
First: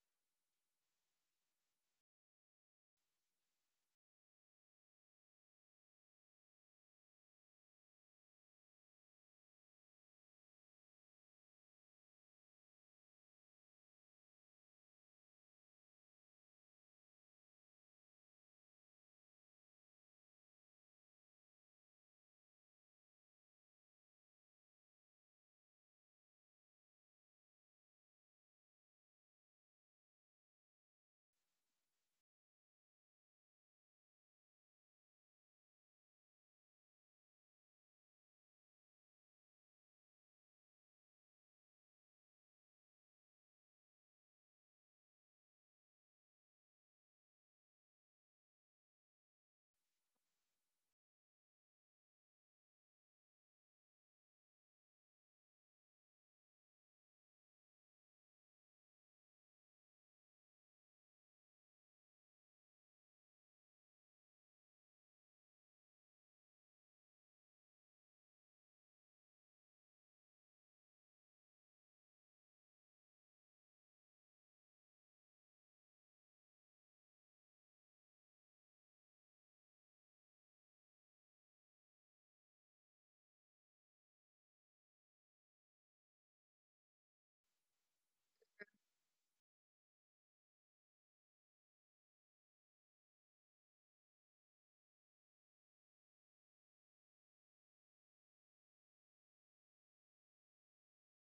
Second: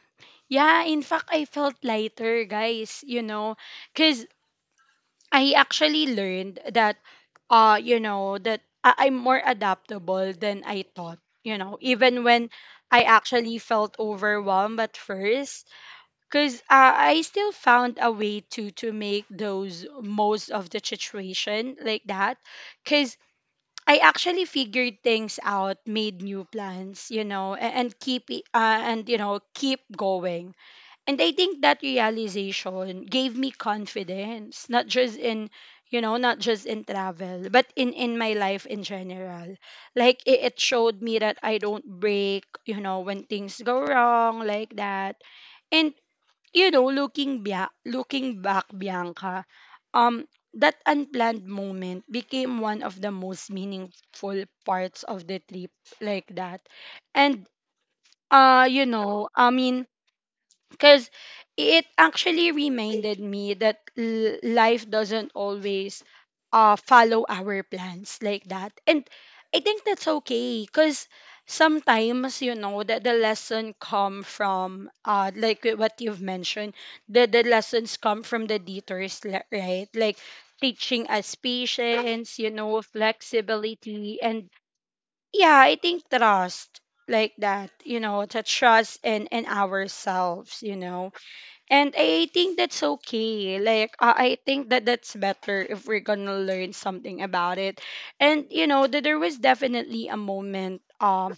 Speaker 1: yeah in fact I felt lighter, guys, you know, because I actually learned that you know that I'm more adaptable than I thought, you know, even when I actually felt overwhelmed at first. Cuz I still found a way to make those most of the situation like that. Cuz I actually figured things out, made new plans, you know, and you know, keep going. And I think that realization gave me confidence, not just in, you know, not just in travel, but in my life in general. Like it showed me that I don't break, you know, when things go wrong like that. And you know, looking back, Bianca, um, that unplanned moment became one of the most meaningful parts of the trip, like that. And you know, I mean, because it actually reminded me that life doesn't always follow our plans like that. And I think that's okay because sometimes, you know, that the lesson come from, like what you've mentioned, the lessons come from the detours, right? Like teaching us patience, you know, flexibility, and yeah, I think trust like that, you know, to trust in, ourselves, you know. And I think that's okay. Like, I think that that's better if we're gonna learn something about it. And, that there was definitely a moment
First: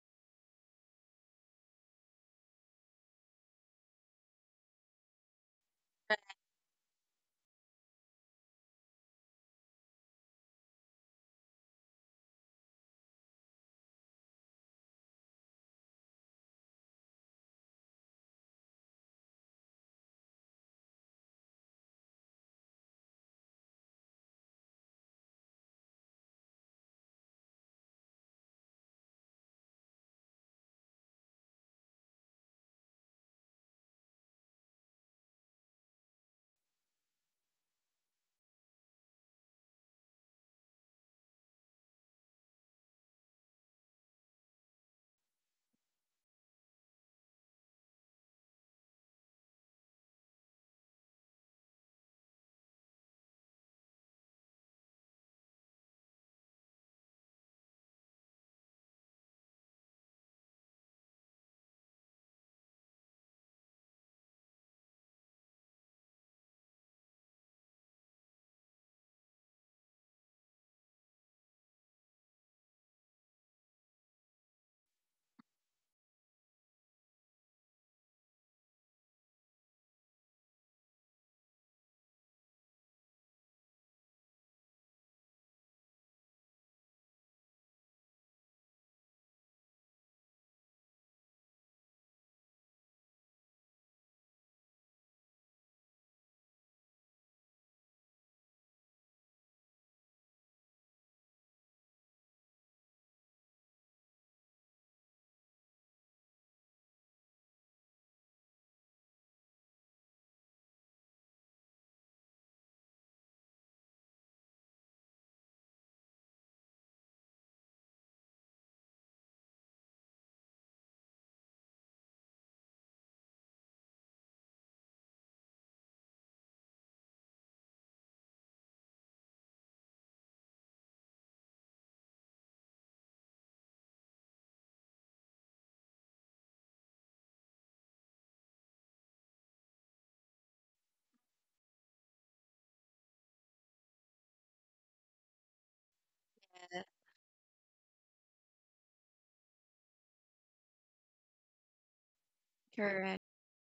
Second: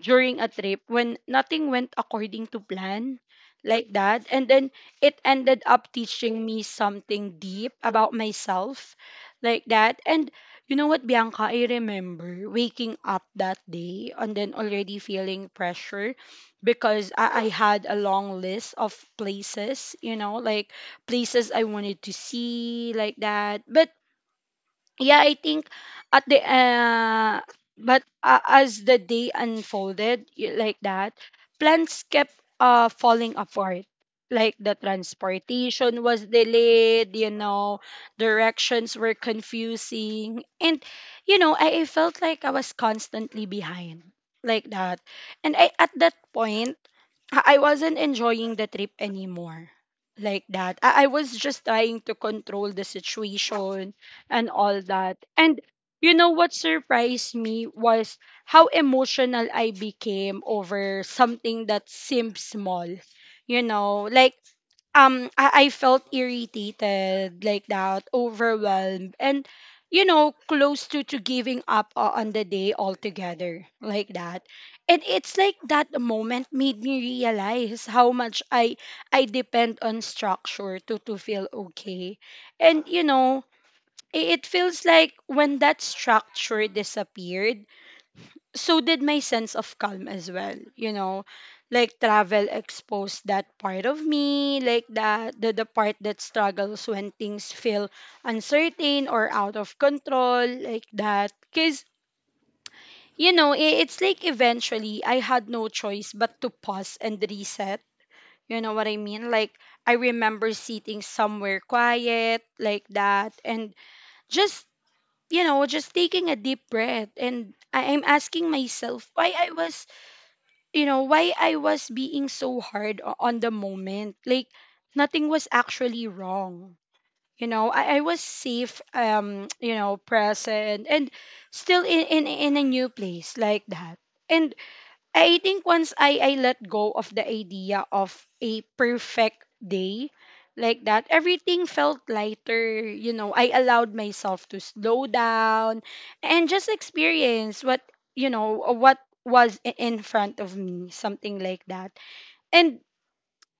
Speaker 1: during a trip when nothing went according to plan, like that. And then it ended up teaching me something deep about myself, like that. And you know what, Bianca, I remember waking up that day and then already feeling pressure, because I had a long list of places, you know, like, places I wanted to see, like that. But yeah, I think at the but as the day unfolded, like that, plans kept falling apart, like, the transportation was delayed, you know, directions were confusing, and I felt like I was constantly behind, like that. And I at that point, I wasn't enjoying the trip anymore, like that. I was just trying to control the situation and all that. And you know what surprised me was how emotional I became over something that seemed small. Like, I felt irritated, like that, overwhelmed, and, you know, close to giving up on the day altogether, like that. And it's like that moment made me realize how much I depend on structure to feel okay. And it feels like when that structure disappeared, so did my sense of calm as well, you know. Like, travel exposed that part of me, like that, the part that struggles when things feel uncertain or out of control, like that. Because it's like, eventually I had no choice but to pause and reset, you know what I mean. Like, I remember sitting somewhere quiet, like that, and just, just taking a deep breath and I'm asking myself why I was, why I was being so hard on the moment. Like, nothing was actually wrong. I was safe, present and still in a new place, like that. And I think once I let go of the idea of a perfect day, like that, everything felt lighter. You know, I allowed myself to slow down and just experience what was in front of me, something like that. And
Speaker 2: Correct.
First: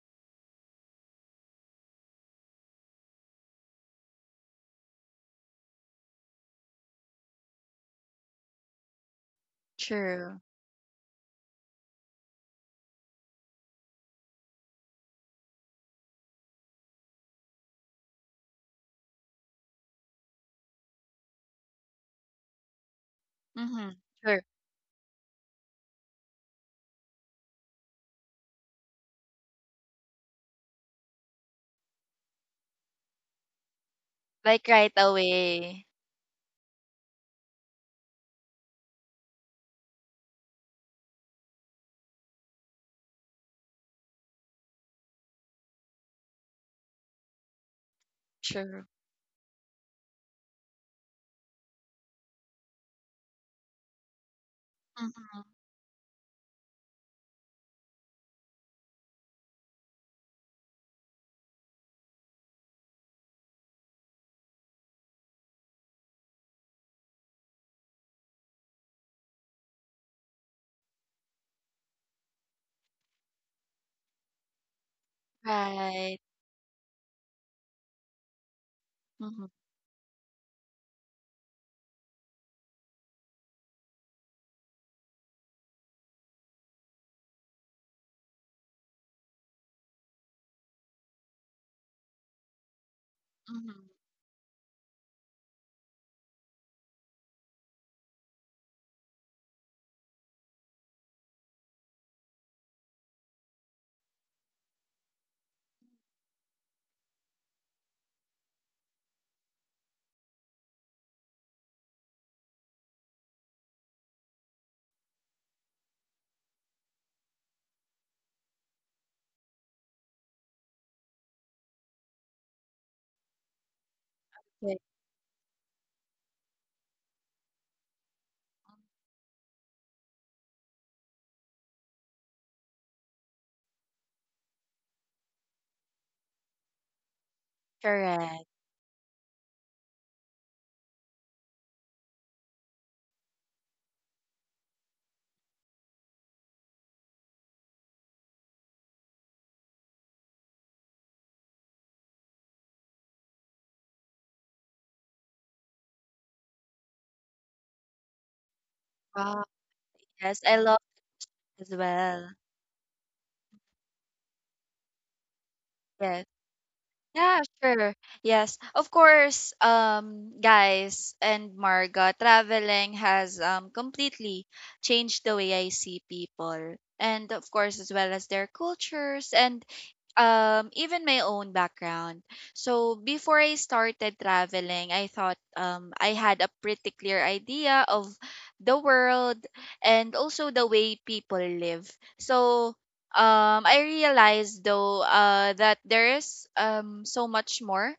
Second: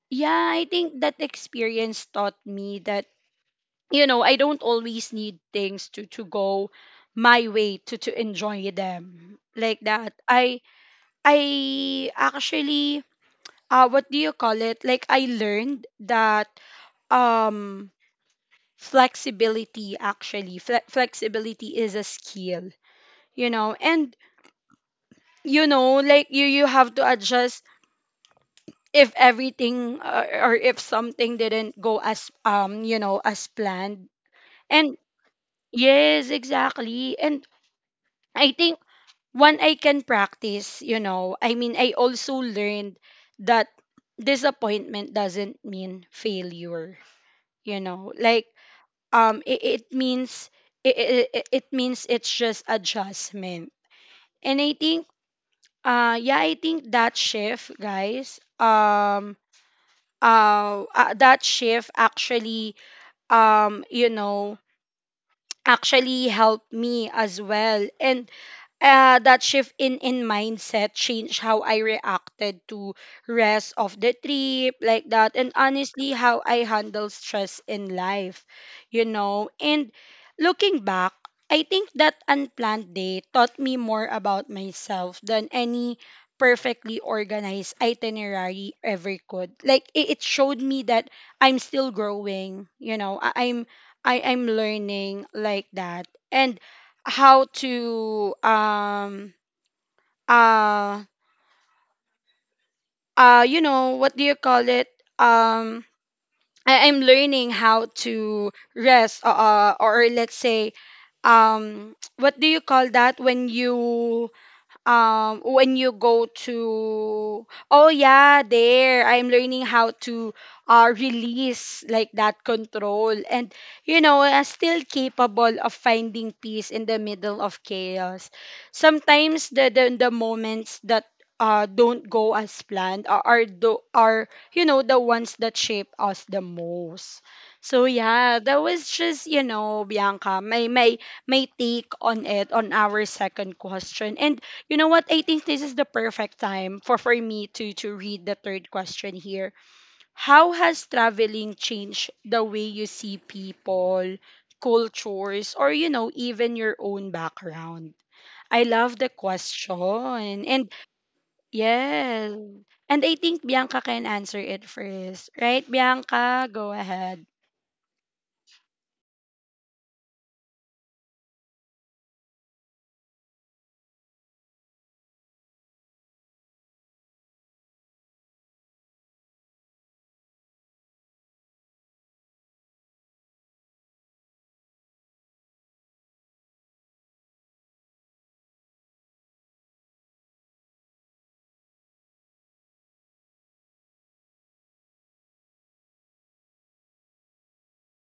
Speaker 1: yeah, I think that experience taught me that, you know, I don't always need things to go my way to enjoy them, like that.
Speaker 2: True.
Speaker 1: I actually, what do you call it, like, I learned that, um flexibility actually, flexibility is a skill, you know.
Speaker 2: Mm-hmm.
Speaker 1: And
Speaker 2: True.
Speaker 1: like, you have to adjust if everything, or if something didn't go as, as planned.
Speaker 2: Like right
Speaker 1: And
Speaker 2: away.
Speaker 1: yes, exactly. And I think, when I can practice, you know, I mean, I also learned that disappointment doesn't mean failure, like,
Speaker 2: True.
Speaker 1: it means, it means it's just adjustment. And I think,
Speaker 2: Mm-hmm.
Speaker 1: yeah, I think that shift, guys, that shift actually, um you know actually helped me as well. And, that shift in, mindset changed how I reacted to rest of the trip, like that, and honestly
Speaker 2: Right.
Speaker 1: how I handle stress in life,
Speaker 2: Mm-hmm.
Speaker 1: and looking back, I think that unplanned day taught me more about myself than any perfectly organized itinerary ever could. Like, it showed me that I'm still growing, I, I'm
Speaker 2: Mm-hmm.
Speaker 1: I, I'm learning, like that. And how to, uh what do you call it, um I'm learning how to rest, or let's say, what do you call that when you, when you go to, oh yeah, there, I'm learning how to, release, like that, control. And you know, I'm
Speaker 2: Yeah.
Speaker 1: still capable of finding peace in the middle of chaos. Sometimes the moments that, don't go as planned are, you know, the ones that shape us the most. So yeah,
Speaker 2: Correct.
Speaker 1: that was just, Bianca, my take on it, on our second question. And you know what? I think this is the perfect time for me to read the third question here. How has traveling changed the way you see people, cultures, or, you know, even your own background? I love the
Speaker 2: Wow. Yes,
Speaker 1: question.
Speaker 2: I
Speaker 1: And
Speaker 2: love it as
Speaker 1: yes.
Speaker 2: well.
Speaker 1: And I think Bianca can answer it first. Right,
Speaker 2: Yes.
Speaker 1: Bianca? Go ahead.
Speaker 2: Yeah, sure. Yes. Of course, guys and Marga, traveling has completely changed the way I see people. And of course, as well as their cultures, and even my own background. So before I started traveling, I thought I had a pretty clear idea of the world and also the way people live. So I realized though that there is so much more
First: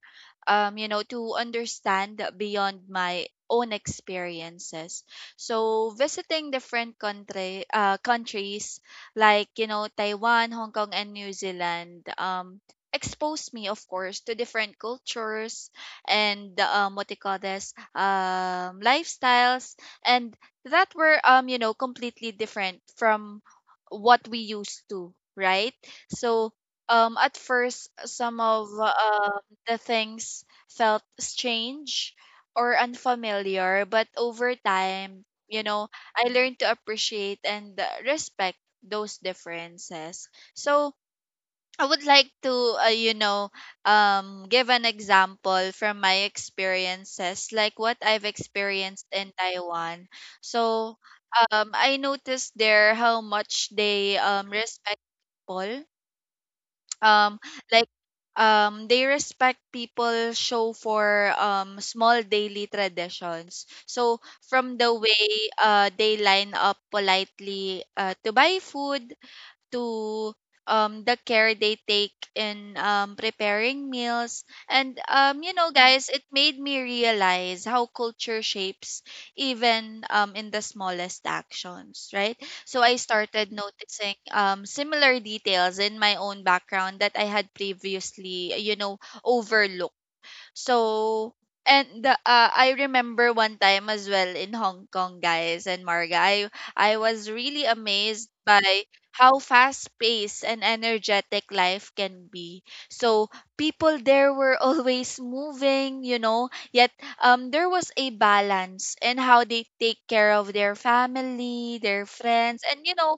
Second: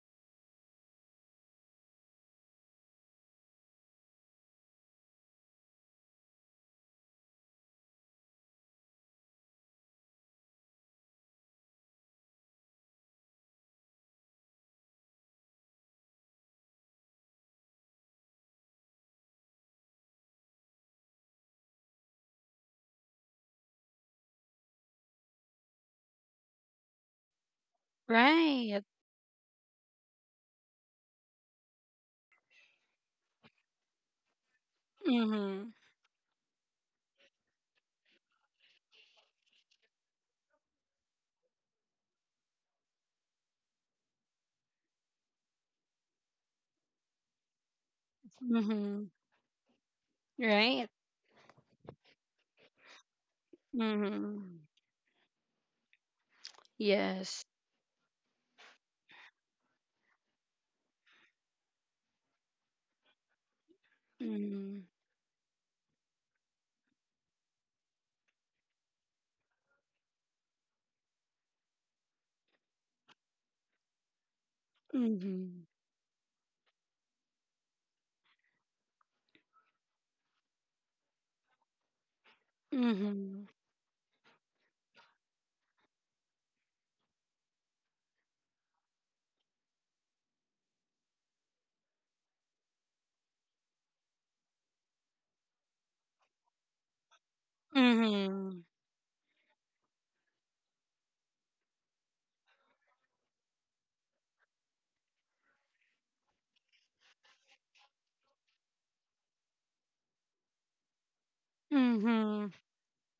Speaker 2: to understand beyond my own experiences. So visiting different country countries, like, you know, Taiwan, Hong Kong and New Zealand, exposed me of course to different cultures and what they call this, lifestyles, and that were, completely different from what we used to, right? So, at first, some of
Speaker 1: Right.
Speaker 2: the things felt strange or unfamiliar, but over time,
Speaker 1: Mm-hmm.
Speaker 2: you know, I learned to appreciate and, respect those differences. So, I would like to, uh, you know, give an example from my experiences, like what I've
Speaker 1: Mm-hmm.
Speaker 2: experienced in Taiwan.
Speaker 1: Right.
Speaker 2: So, I noticed there how much they
Speaker 1: Mm-hmm.
Speaker 2: respect people. Um,
Speaker 1: Yes.
Speaker 2: like, they respect people show for small daily traditions. So, from
Speaker 1: Mm-hmm.
Speaker 2: the way they line up politely to buy food, to the care they take in preparing meals, and
Speaker 1: Mm-hmm.
Speaker 2: guys, it made me realize how culture shapes even in the smallest actions, right? So I
Speaker 1: Mm-hmm.
Speaker 2: started noticing similar details in my own background that I had previously, you know, overlooked. So and I remember one time as well in Hong Kong, guys and Marga, I was really amazed
Speaker 1: Mhm.
Speaker 2: by how fast paced and energetic life can be. So people there were always moving, you know, yet there was a balance in how they take care of their family, their
Speaker 1: Mhm.
Speaker 2: friends, and you know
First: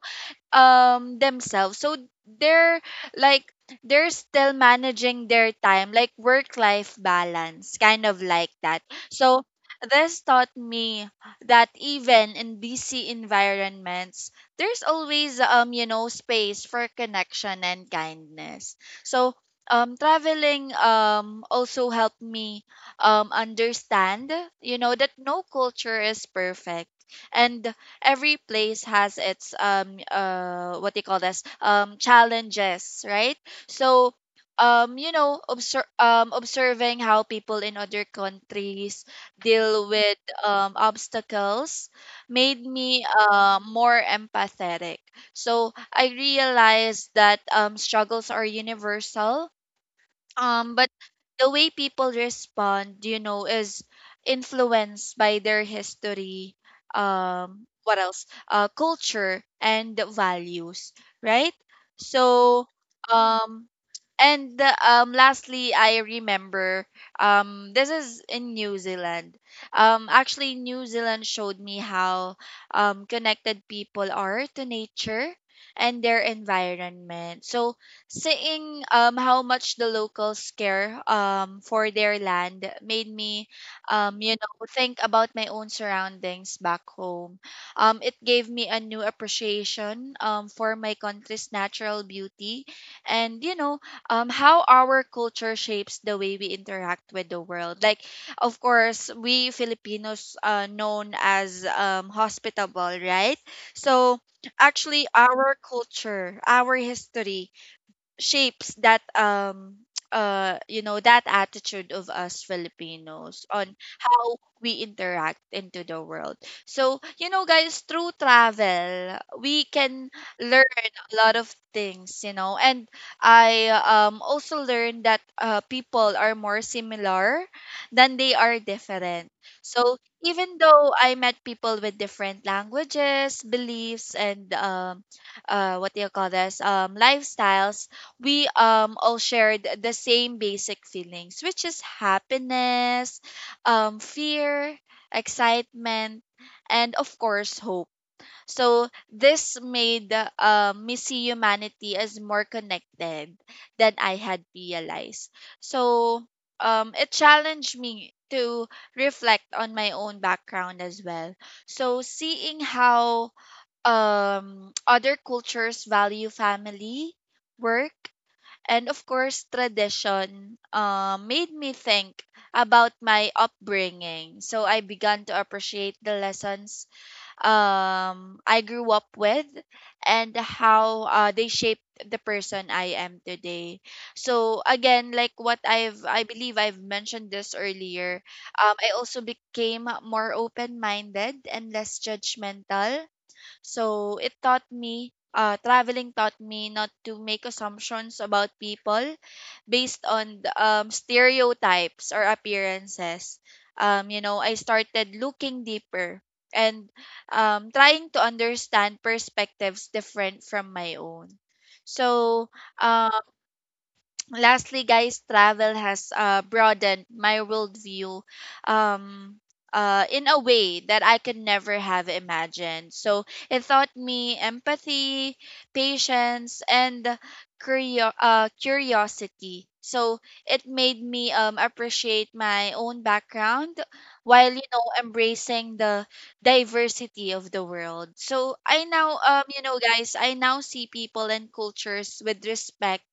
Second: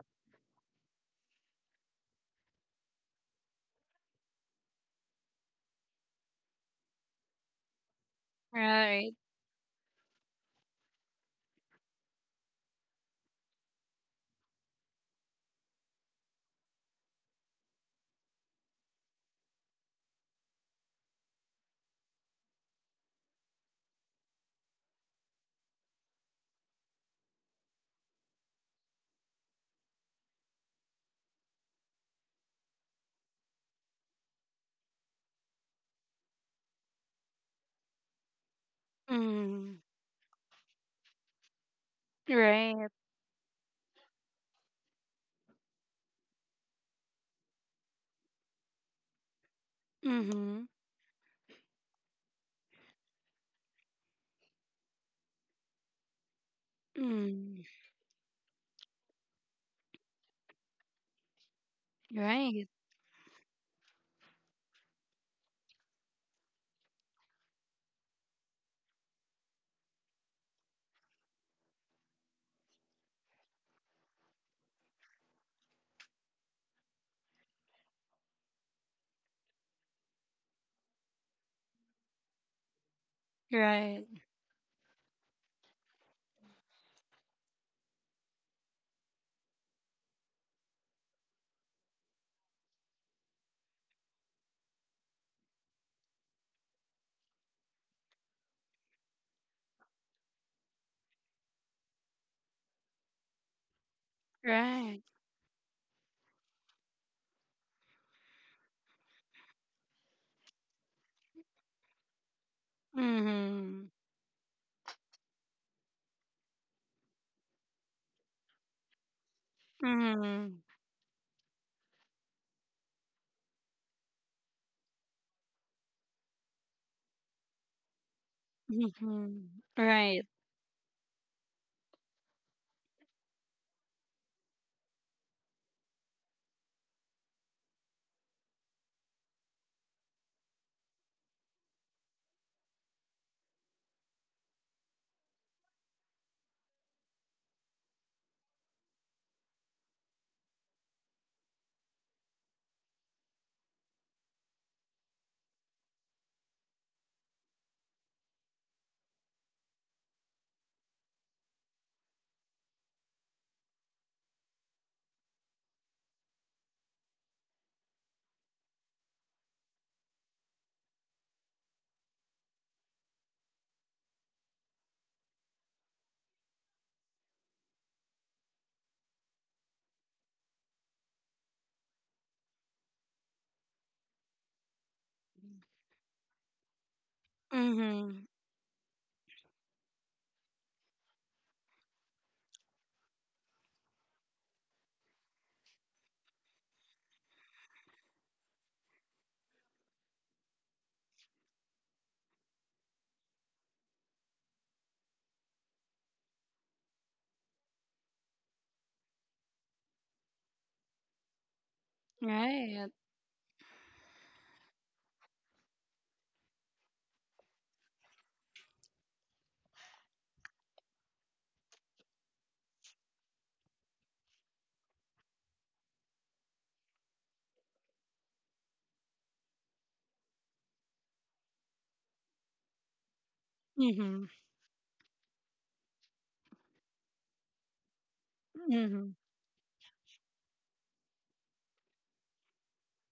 Speaker 2: um themselves. So they're like they're still managing their time, like, work life balance kind of like that.
Speaker 1: Right.
Speaker 2: So this taught me that even in busy environments there's always, space for connection and kindness. So traveling also helped me understand, you know, that no culture is perfect, and every place has its what do you call this, challenges, right? So observing how people in other countries
Speaker 1: Mhm.
Speaker 2: deal with obstacles made
Speaker 1: Right.
Speaker 2: me, more empathetic. So I realized that struggles are universal,
Speaker 1: Mhm.
Speaker 2: but the way people respond, you know, is influenced by their history,
Speaker 1: Mm.
Speaker 2: what else culture and the values, right? So
Speaker 1: Right.
Speaker 2: um and, lastly I remember, this is in New Zealand. Actually, New Zealand showed me how connected people are to nature and their environment. So seeing how much the locals care for their land made me,
Speaker 1: Right.
Speaker 2: think about my own surroundings back home. It gave me a new appreciation for my country's natural beauty, and, how our culture shapes the way we interact with the world. Like, of course, we Filipinos, known as hospitable, right? So,
Speaker 1: Right.
Speaker 2: actually, our culture, our history, shapes that you know that attitude of us Filipinos on
Speaker 1: Mhm.
Speaker 2: how we interact into the world. So, you know, guys, through travel, we can
Speaker 1: Mhm.
Speaker 2: learn a lot of things, you know. And I also learned that, people are more similar than they are different.
Speaker 1: Mhm.
Speaker 2: So,
Speaker 1: Right.
Speaker 2: even though I met people with different languages, beliefs and what do you call this, lifestyles, we all shared the same basic feelings, which is happiness, fear, excitement, and of course hope. So this made me see humanity as more connected than I had realized. So it challenged me to reflect on my own background as well. So seeing how other cultures value family, work, and of course, tradition, made me think about my upbringing. So I began to appreciate the lessons I grew up with and how, they shaped the person I am today. So again, like what I believe I've mentioned this earlier,
Speaker 1: Mhm.
Speaker 2: I also became more open minded and less judgmental. So traveling taught me not to make assumptions about people based on stereotypes or appearances. I started looking deeper, and trying to understand perspectives different from my own. So,
Speaker 1: Right.
Speaker 2: um, lastly guys, travel has, broadened my worldview um in a way that I could never have imagined. So it taught me empathy, patience, and curiosity. So it made me appreciate my own background
Speaker 1: Mhm.
Speaker 2: while, you know, embracing the diversity of the world. So I
Speaker 1: Mhm.
Speaker 2: now you know guys, I now see people and cultures with respect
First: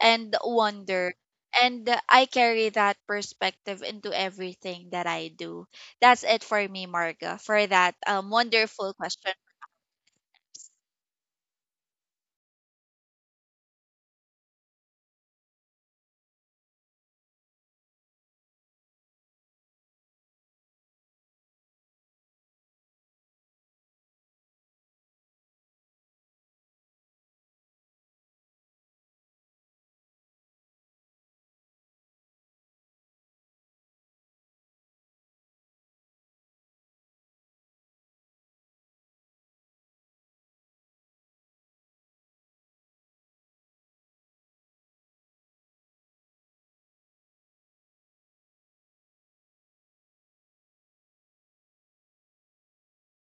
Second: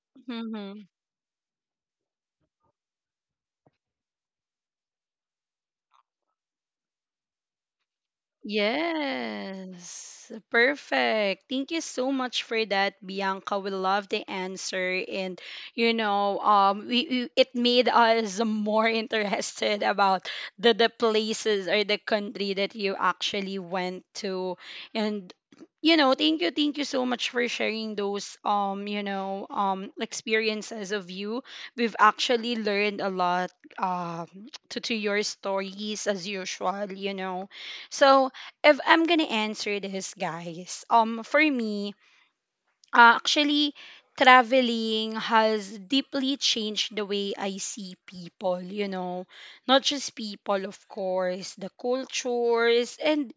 Speaker 2: and
Speaker 1: Mhm.
Speaker 2: wonder. And I carry that perspective into everything that I do. That's it for me, Marga, for that wonderful question.
Speaker 1: Yes, perfect. Thank you so much for that, Bianca. We love the answer, and, we it made us more interested about the places or the country that you actually went to, and, you know, thank you so much for sharing those, experiences of you. We've actually learned a lot, um, to your stories as usual, you know. So if I'm gonna answer this, guys, for me, actually, traveling has deeply changed the way I see people. Not just people, of course, the cultures, and,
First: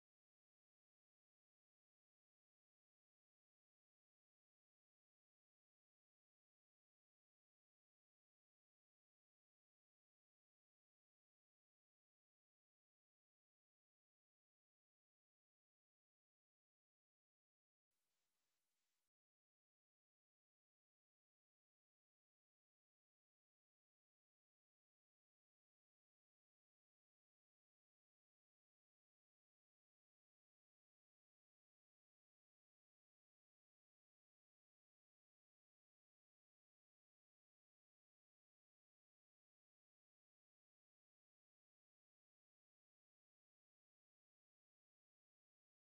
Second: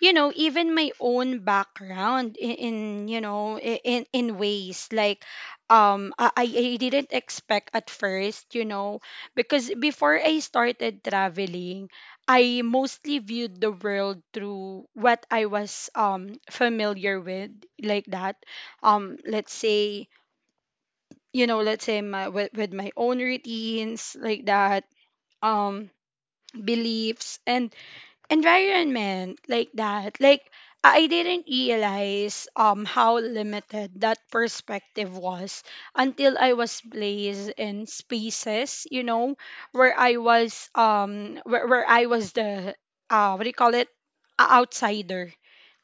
Speaker 1: even my own background, in you know I- in ways, like, um I, I I didn't expect at first, you know. Because before I started traveling, I mostly viewed the world through what I was familiar with, like that. Let's say, my, with my own routines, like that, um beliefs and environment, like that. Like, I didn't realize how limited that perspective was until I was placed in spaces, where I was, where I was the, what do you call it, outsider,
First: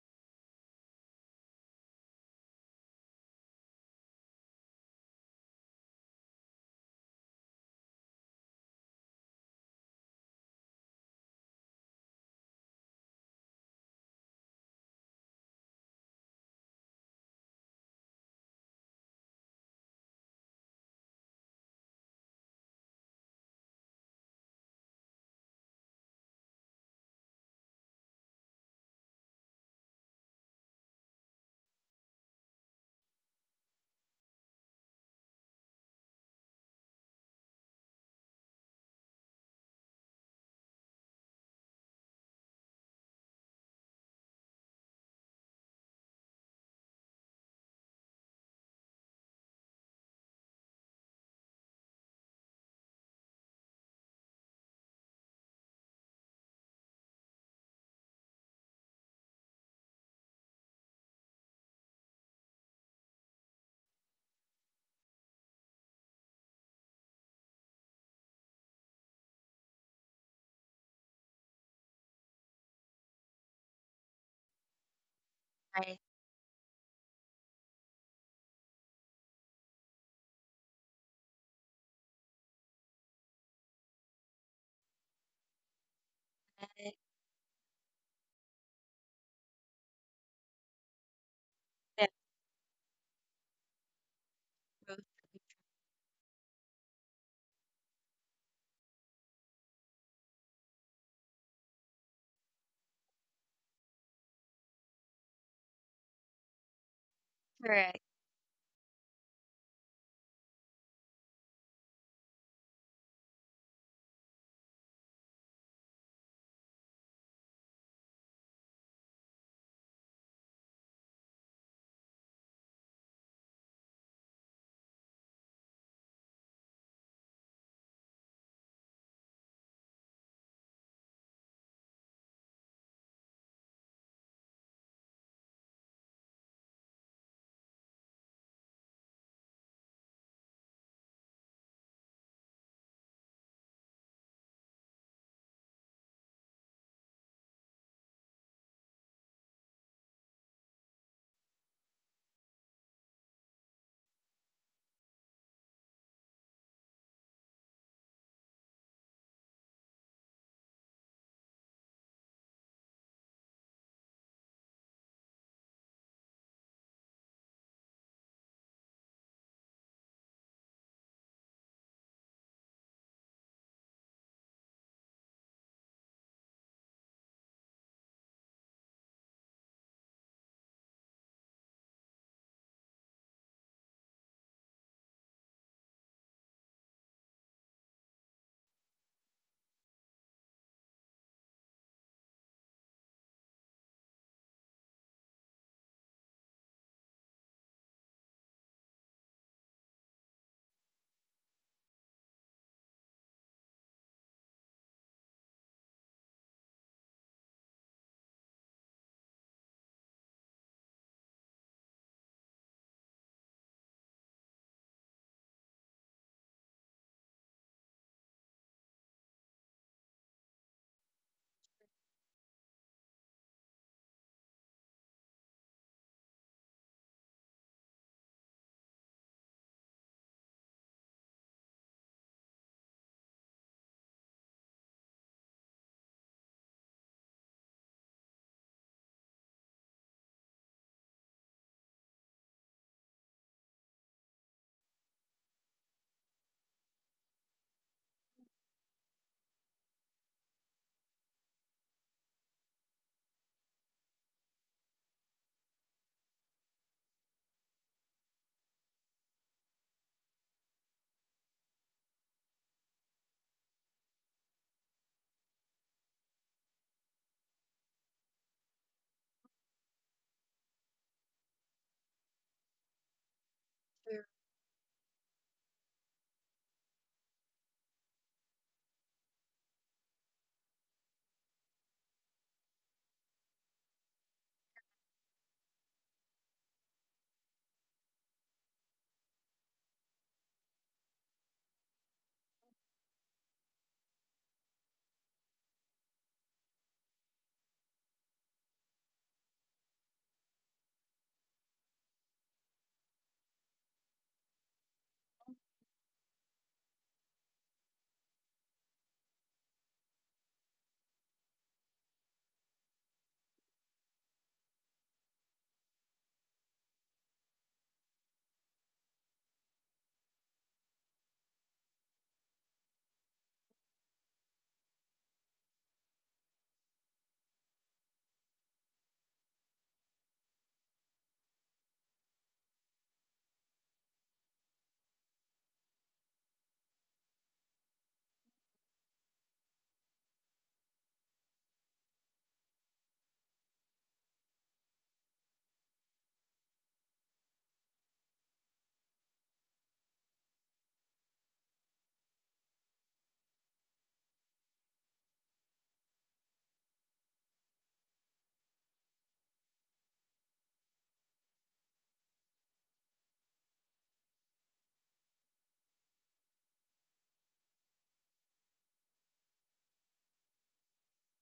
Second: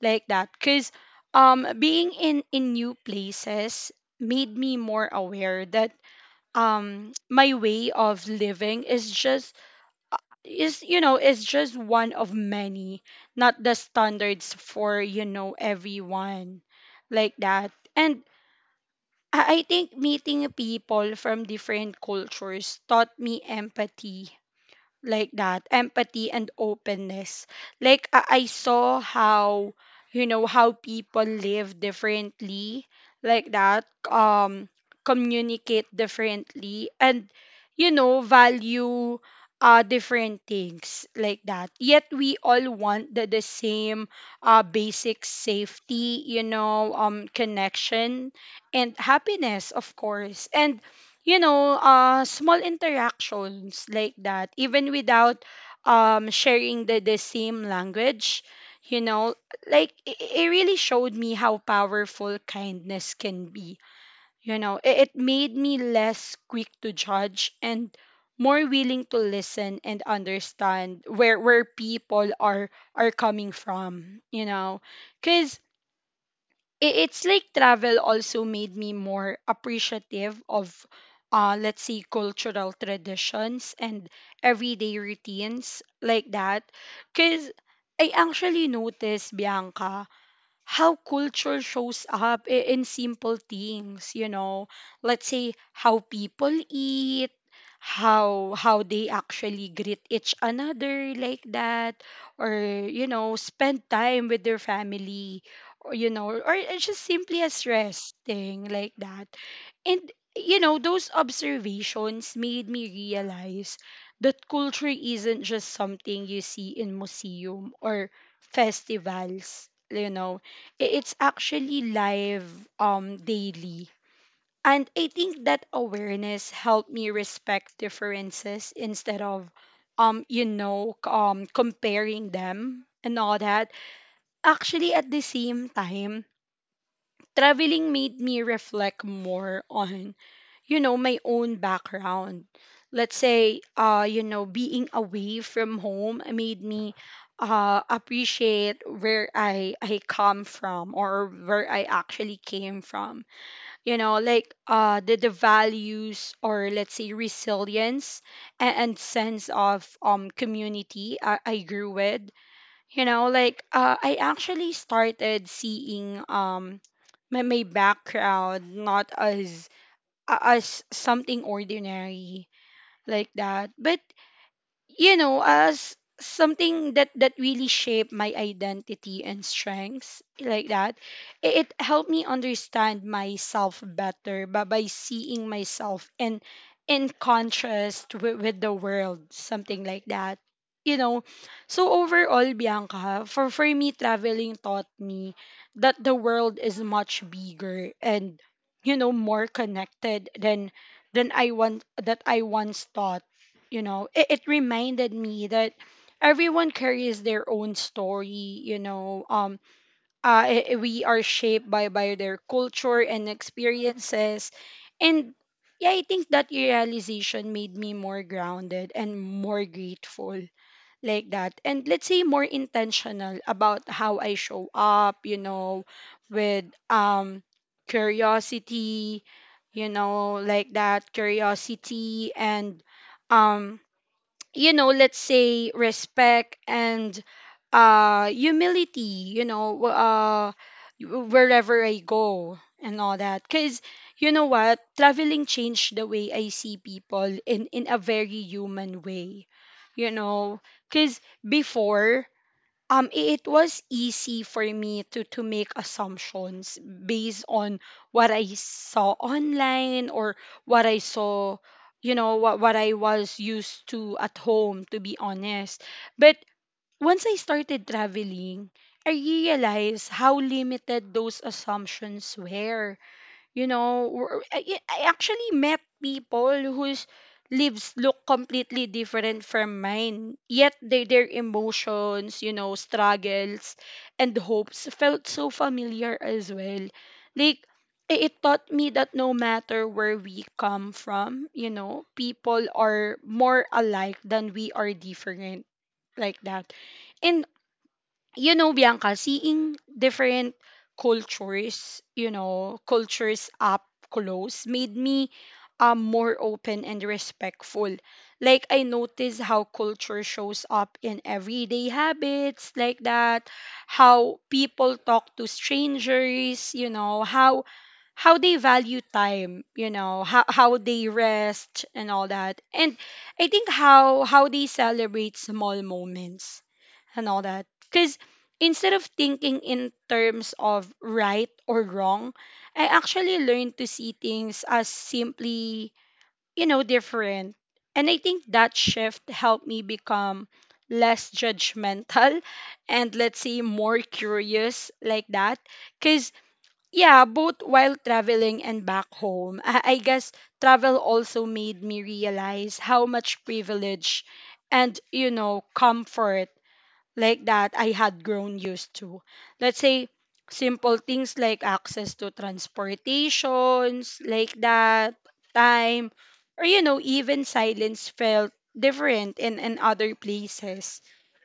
Speaker 1: like that. Because, being in new places made me more aware that, my way of living is just, one of many, not the standards for, everyone, like that. And I think meeting people from different cultures taught me empathy, like that, empathy and openness. Like, I saw how, you know, how people live differently, like that, um communicate differently, and, value, different things, like that, yet we all want the same, basic safety, you know, connection and happiness, of course. And, small interactions, like that, even without, sharing the same language, you know, like, it really showed me how powerful kindness can be. You know, it made me less quick to judge and more willing to listen and understand where people are coming from, you know. Cuz
Speaker 2: Right.
Speaker 1: it's like, travel also made me more appreciative of, let's say, cultural traditions and everyday routines, like that. Because I actually noticed, Bianca, how culture shows
Speaker 2: That's
Speaker 1: up in simple things, you know,
Speaker 2: so true.
Speaker 1: let's say, how people eat, how they actually greet each another, like that, or, you know, spend time with their family, or, it's just simply, as
Speaker 2: Correct.
Speaker 1: resting, like that. And, those observations made me realize that culture isn't just something you see in museum or festivals, it's actually live, daily. And I think that awareness helped me respect differences instead of, comparing them and all that. Actually, at the same time, traveling made me reflect more on, you know, my own background. Let's say, being away from home made me, appreciate where I come from, or where I actually came from, you know. Like, the values, or let's say, resilience, and sense of, community, I grew with, like, I actually started seeing, my background not as something ordinary, like that. But, as something that really shaped my identity and strengths, like that. It helped me understand myself better, but by seeing myself in contrast with the world, something like that. You know, so overall, Bianca, for me, traveling taught me that the world is much bigger and, you know, more connected than I want that I once thought. You know, it reminded me that everyone carries their own story, we are shaped by their culture and experiences. And yeah, I think that realization made me more grounded and more grateful, like that, and let's say, more intentional about how I show up, with, um curiosity, like that, curiosity, and, um let's say, respect, and, humility, wherever I go, and all that. Cause you know what? Traveling changed the way I see people in a very human way. You know, cause before, it was easy for me to make assumptions based on what I saw online, or what I saw, what I was used to at home, to be honest. But once I started traveling, I realized how limited those assumptions were, I actually met people whose lives look completely different from mine, yet their emotions, struggles and hopes felt so familiar as well. Like, it taught me that no matter where we come from, you know, people are more alike than we are different like that. And you know, Bianca, seeing different cultures, you know, cultures up close made me more open and respectful. Like, I noticed how culture shows up in everyday habits like that, how people talk to strangers, you know, how they value time, you know, how they rest and all that, and I think how they celebrate small moments and all that. 'Cause instead of thinking in terms of right or wrong, I actually learned to see things as simply, you know, different. And I think that shift helped me become less judgmental and let's say more curious like that. Because, yeah, both while traveling and back home, I guess travel also made me realize how much privilege and, you know, comfort like that I had grown used to. Let's say simple things like access to transportations, like that, time, or you know, even silence felt different in other places.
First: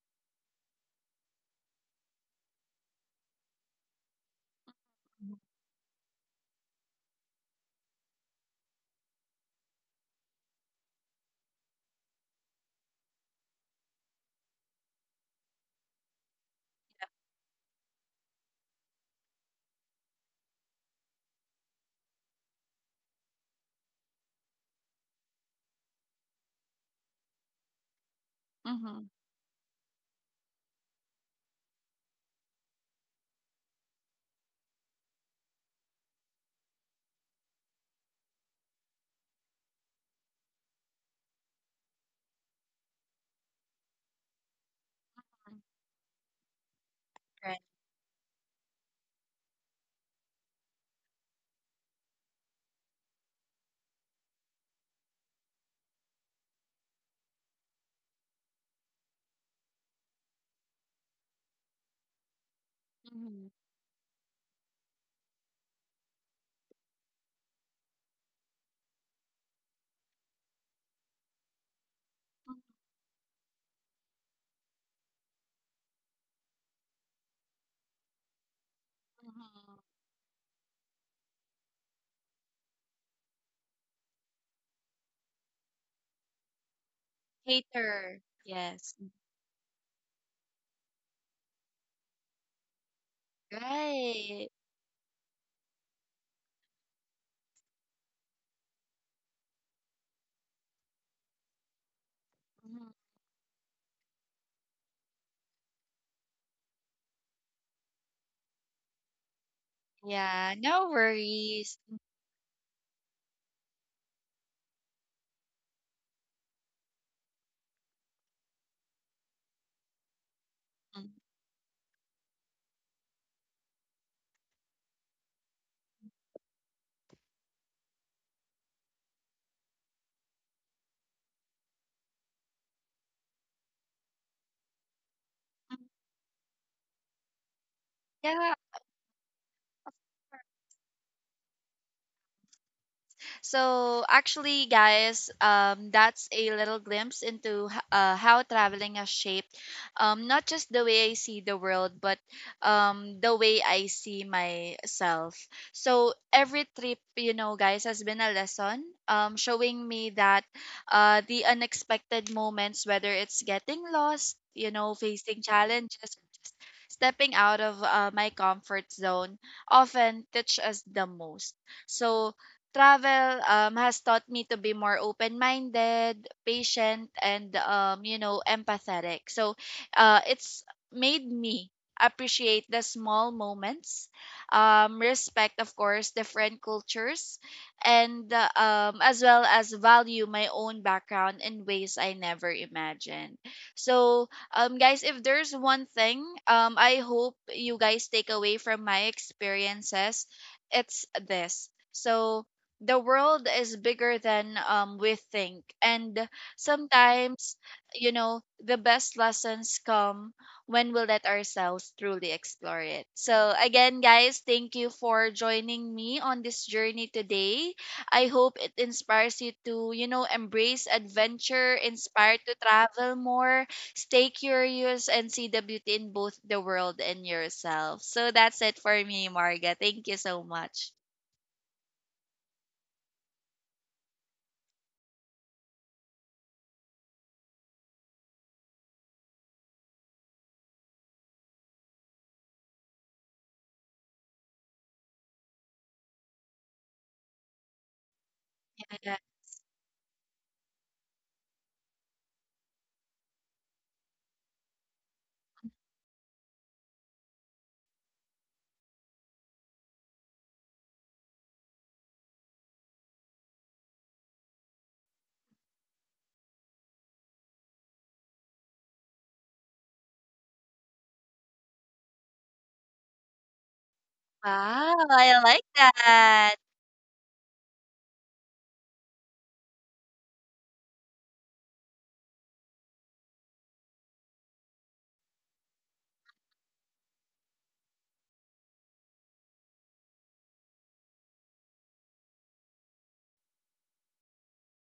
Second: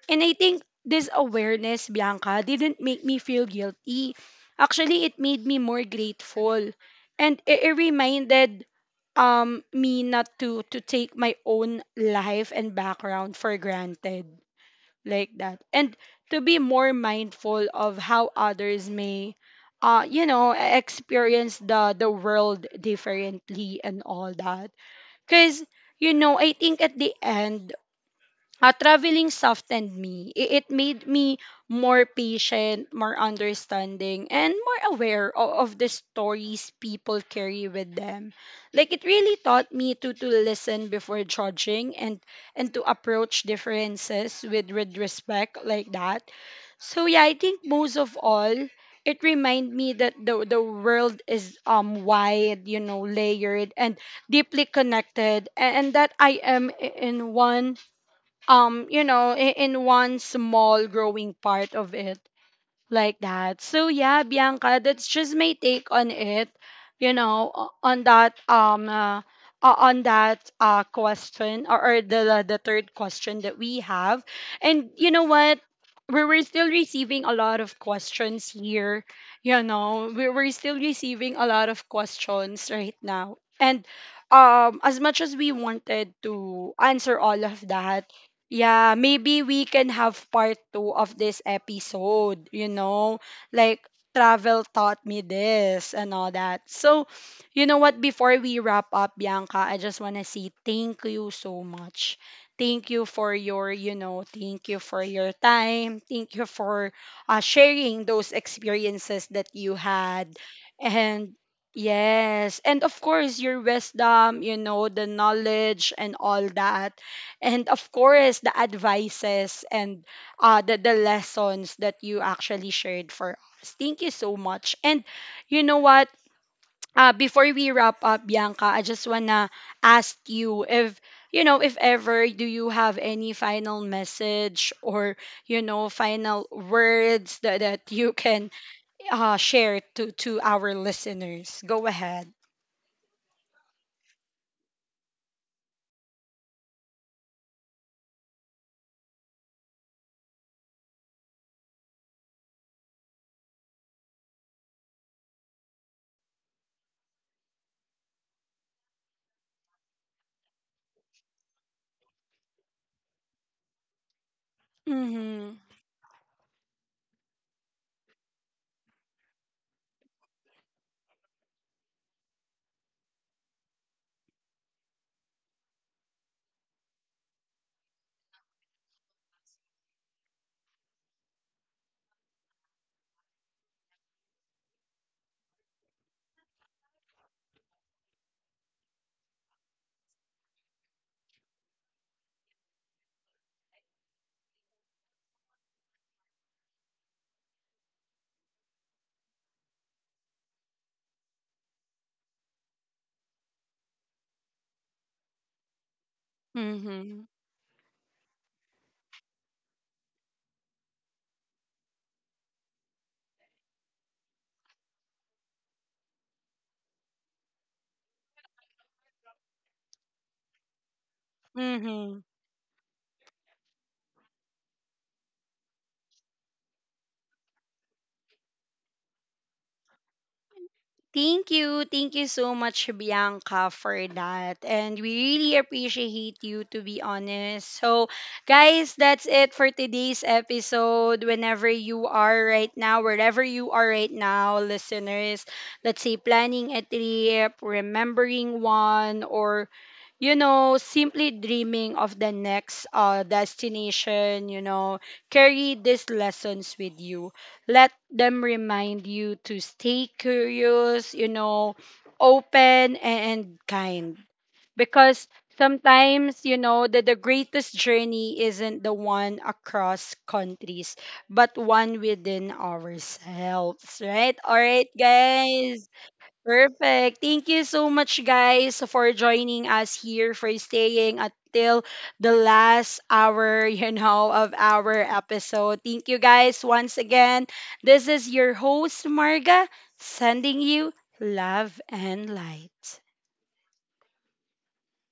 Speaker 1: And I think this awareness, Bianca, didn't make me feel guilty. Actually, it
Speaker 2: Mm-hmm.
Speaker 1: made me more grateful. And it reminded me not to take my own life and background for granted like that, and to be more mindful of how others may you know experience the world differently and all that, because you know I think at the end, traveling softened me. It made me more patient, more understanding, and more aware of the stories people carry with them. Like it really taught me to listen before judging, and to approach differences with respect like that. So yeah, I
Speaker 2: Right.
Speaker 1: think most of all, it reminded me that the world is wide, you know, layered and deeply connected, and that I am in one in one small growing part of it like
Speaker 2: Mm-hmm.
Speaker 1: that. So yeah, Bianca, that's just my take on it, you know, on that on that question, or the third question that we have. And you know what, we're still receiving a lot of questions here, you
Speaker 2: Mm-hmm.
Speaker 1: know, we're still receiving a lot of questions right now, and as much as we wanted to answer all of that,
Speaker 2: Hater. Yes.
Speaker 1: yeah, maybe we can have part two of this episode, you know? Like,
Speaker 2: Right.
Speaker 1: travel taught me this and all that. So, you know what? Before we wrap up, Bianca, I just want to say thank you so much.
Speaker 2: Mhm.
Speaker 1: Thank you for your, you know, thank you for your time. Thank you for sharing those experiences that you had.
Speaker 2: Yeah. No
Speaker 1: And
Speaker 2: worries.
Speaker 1: yes, and of course, your wisdom, you know, the knowledge and all that, and of course the advices and, the
Speaker 2: Mhm.
Speaker 1: lessons that you actually shared for us. Thank you so much. And you know what, before we wrap up, Bianca, I just wanna ask you if, you know, if ever, do you have any final message or, you know, final words that, that you can
Speaker 2: Yeah.
Speaker 1: share to our listeners? Go ahead.
Speaker 2: So actually, guys, that's a little glimpse into how traveling has shaped, not just the way I see the world, but the way I see myself. So every trip, you know, guys, has been a lesson, showing me that, the unexpected moments, whether it's getting lost, you know, facing
Speaker 1: Mm-hmm.
Speaker 2: challenges, stepping out of my comfort zone, often teach us the most. So travel has taught me to be more open-minded, patient, and, empathetic. So, it's made me appreciate the small moments, respect of course different cultures, and as well as value my own background in ways I never imagined. So, guys, if there's one thing, I hope you guys take away from my experiences, it's this. So the world is bigger than we think, and
Speaker 1: Mm-hmm.
Speaker 2: sometimes, you know, the best lessons come when we let ourselves truly explore it. So again, guys, thank you for joining me on this journey today. I hope it inspires you to, you know, embrace adventure,
Speaker 1: Mm-hmm.
Speaker 2: inspired to travel more, stay curious, and see the beauty in both the world and yourself. So that's it for me, Marga. Thank you so much.
Speaker 1: Thank you. Thank you so much, Bianca, for that. And we really appreciate you, to be honest. So, guys, that's it for today's episode. Whenever you are right now, wherever you are right now, listeners, let's say planning a trip, remembering
Speaker 2: Yeah.
Speaker 1: one, or you know, simply dreaming of the next destination, you know, carry these lessons with you. Let them remind you to stay curious, you know, open and kind. Because sometimes, you know, that the greatest journey isn't the one across countries, but one within ourselves, right? All right,
Speaker 2: Wow, I like
Speaker 1: guys.
Speaker 2: that.
Speaker 1: Perfect. Thank you so much, guys, for joining us here, for staying until the last hour, you know, of our episode. Thank you, guys, once again. This is your host, Marga, sending you love and light.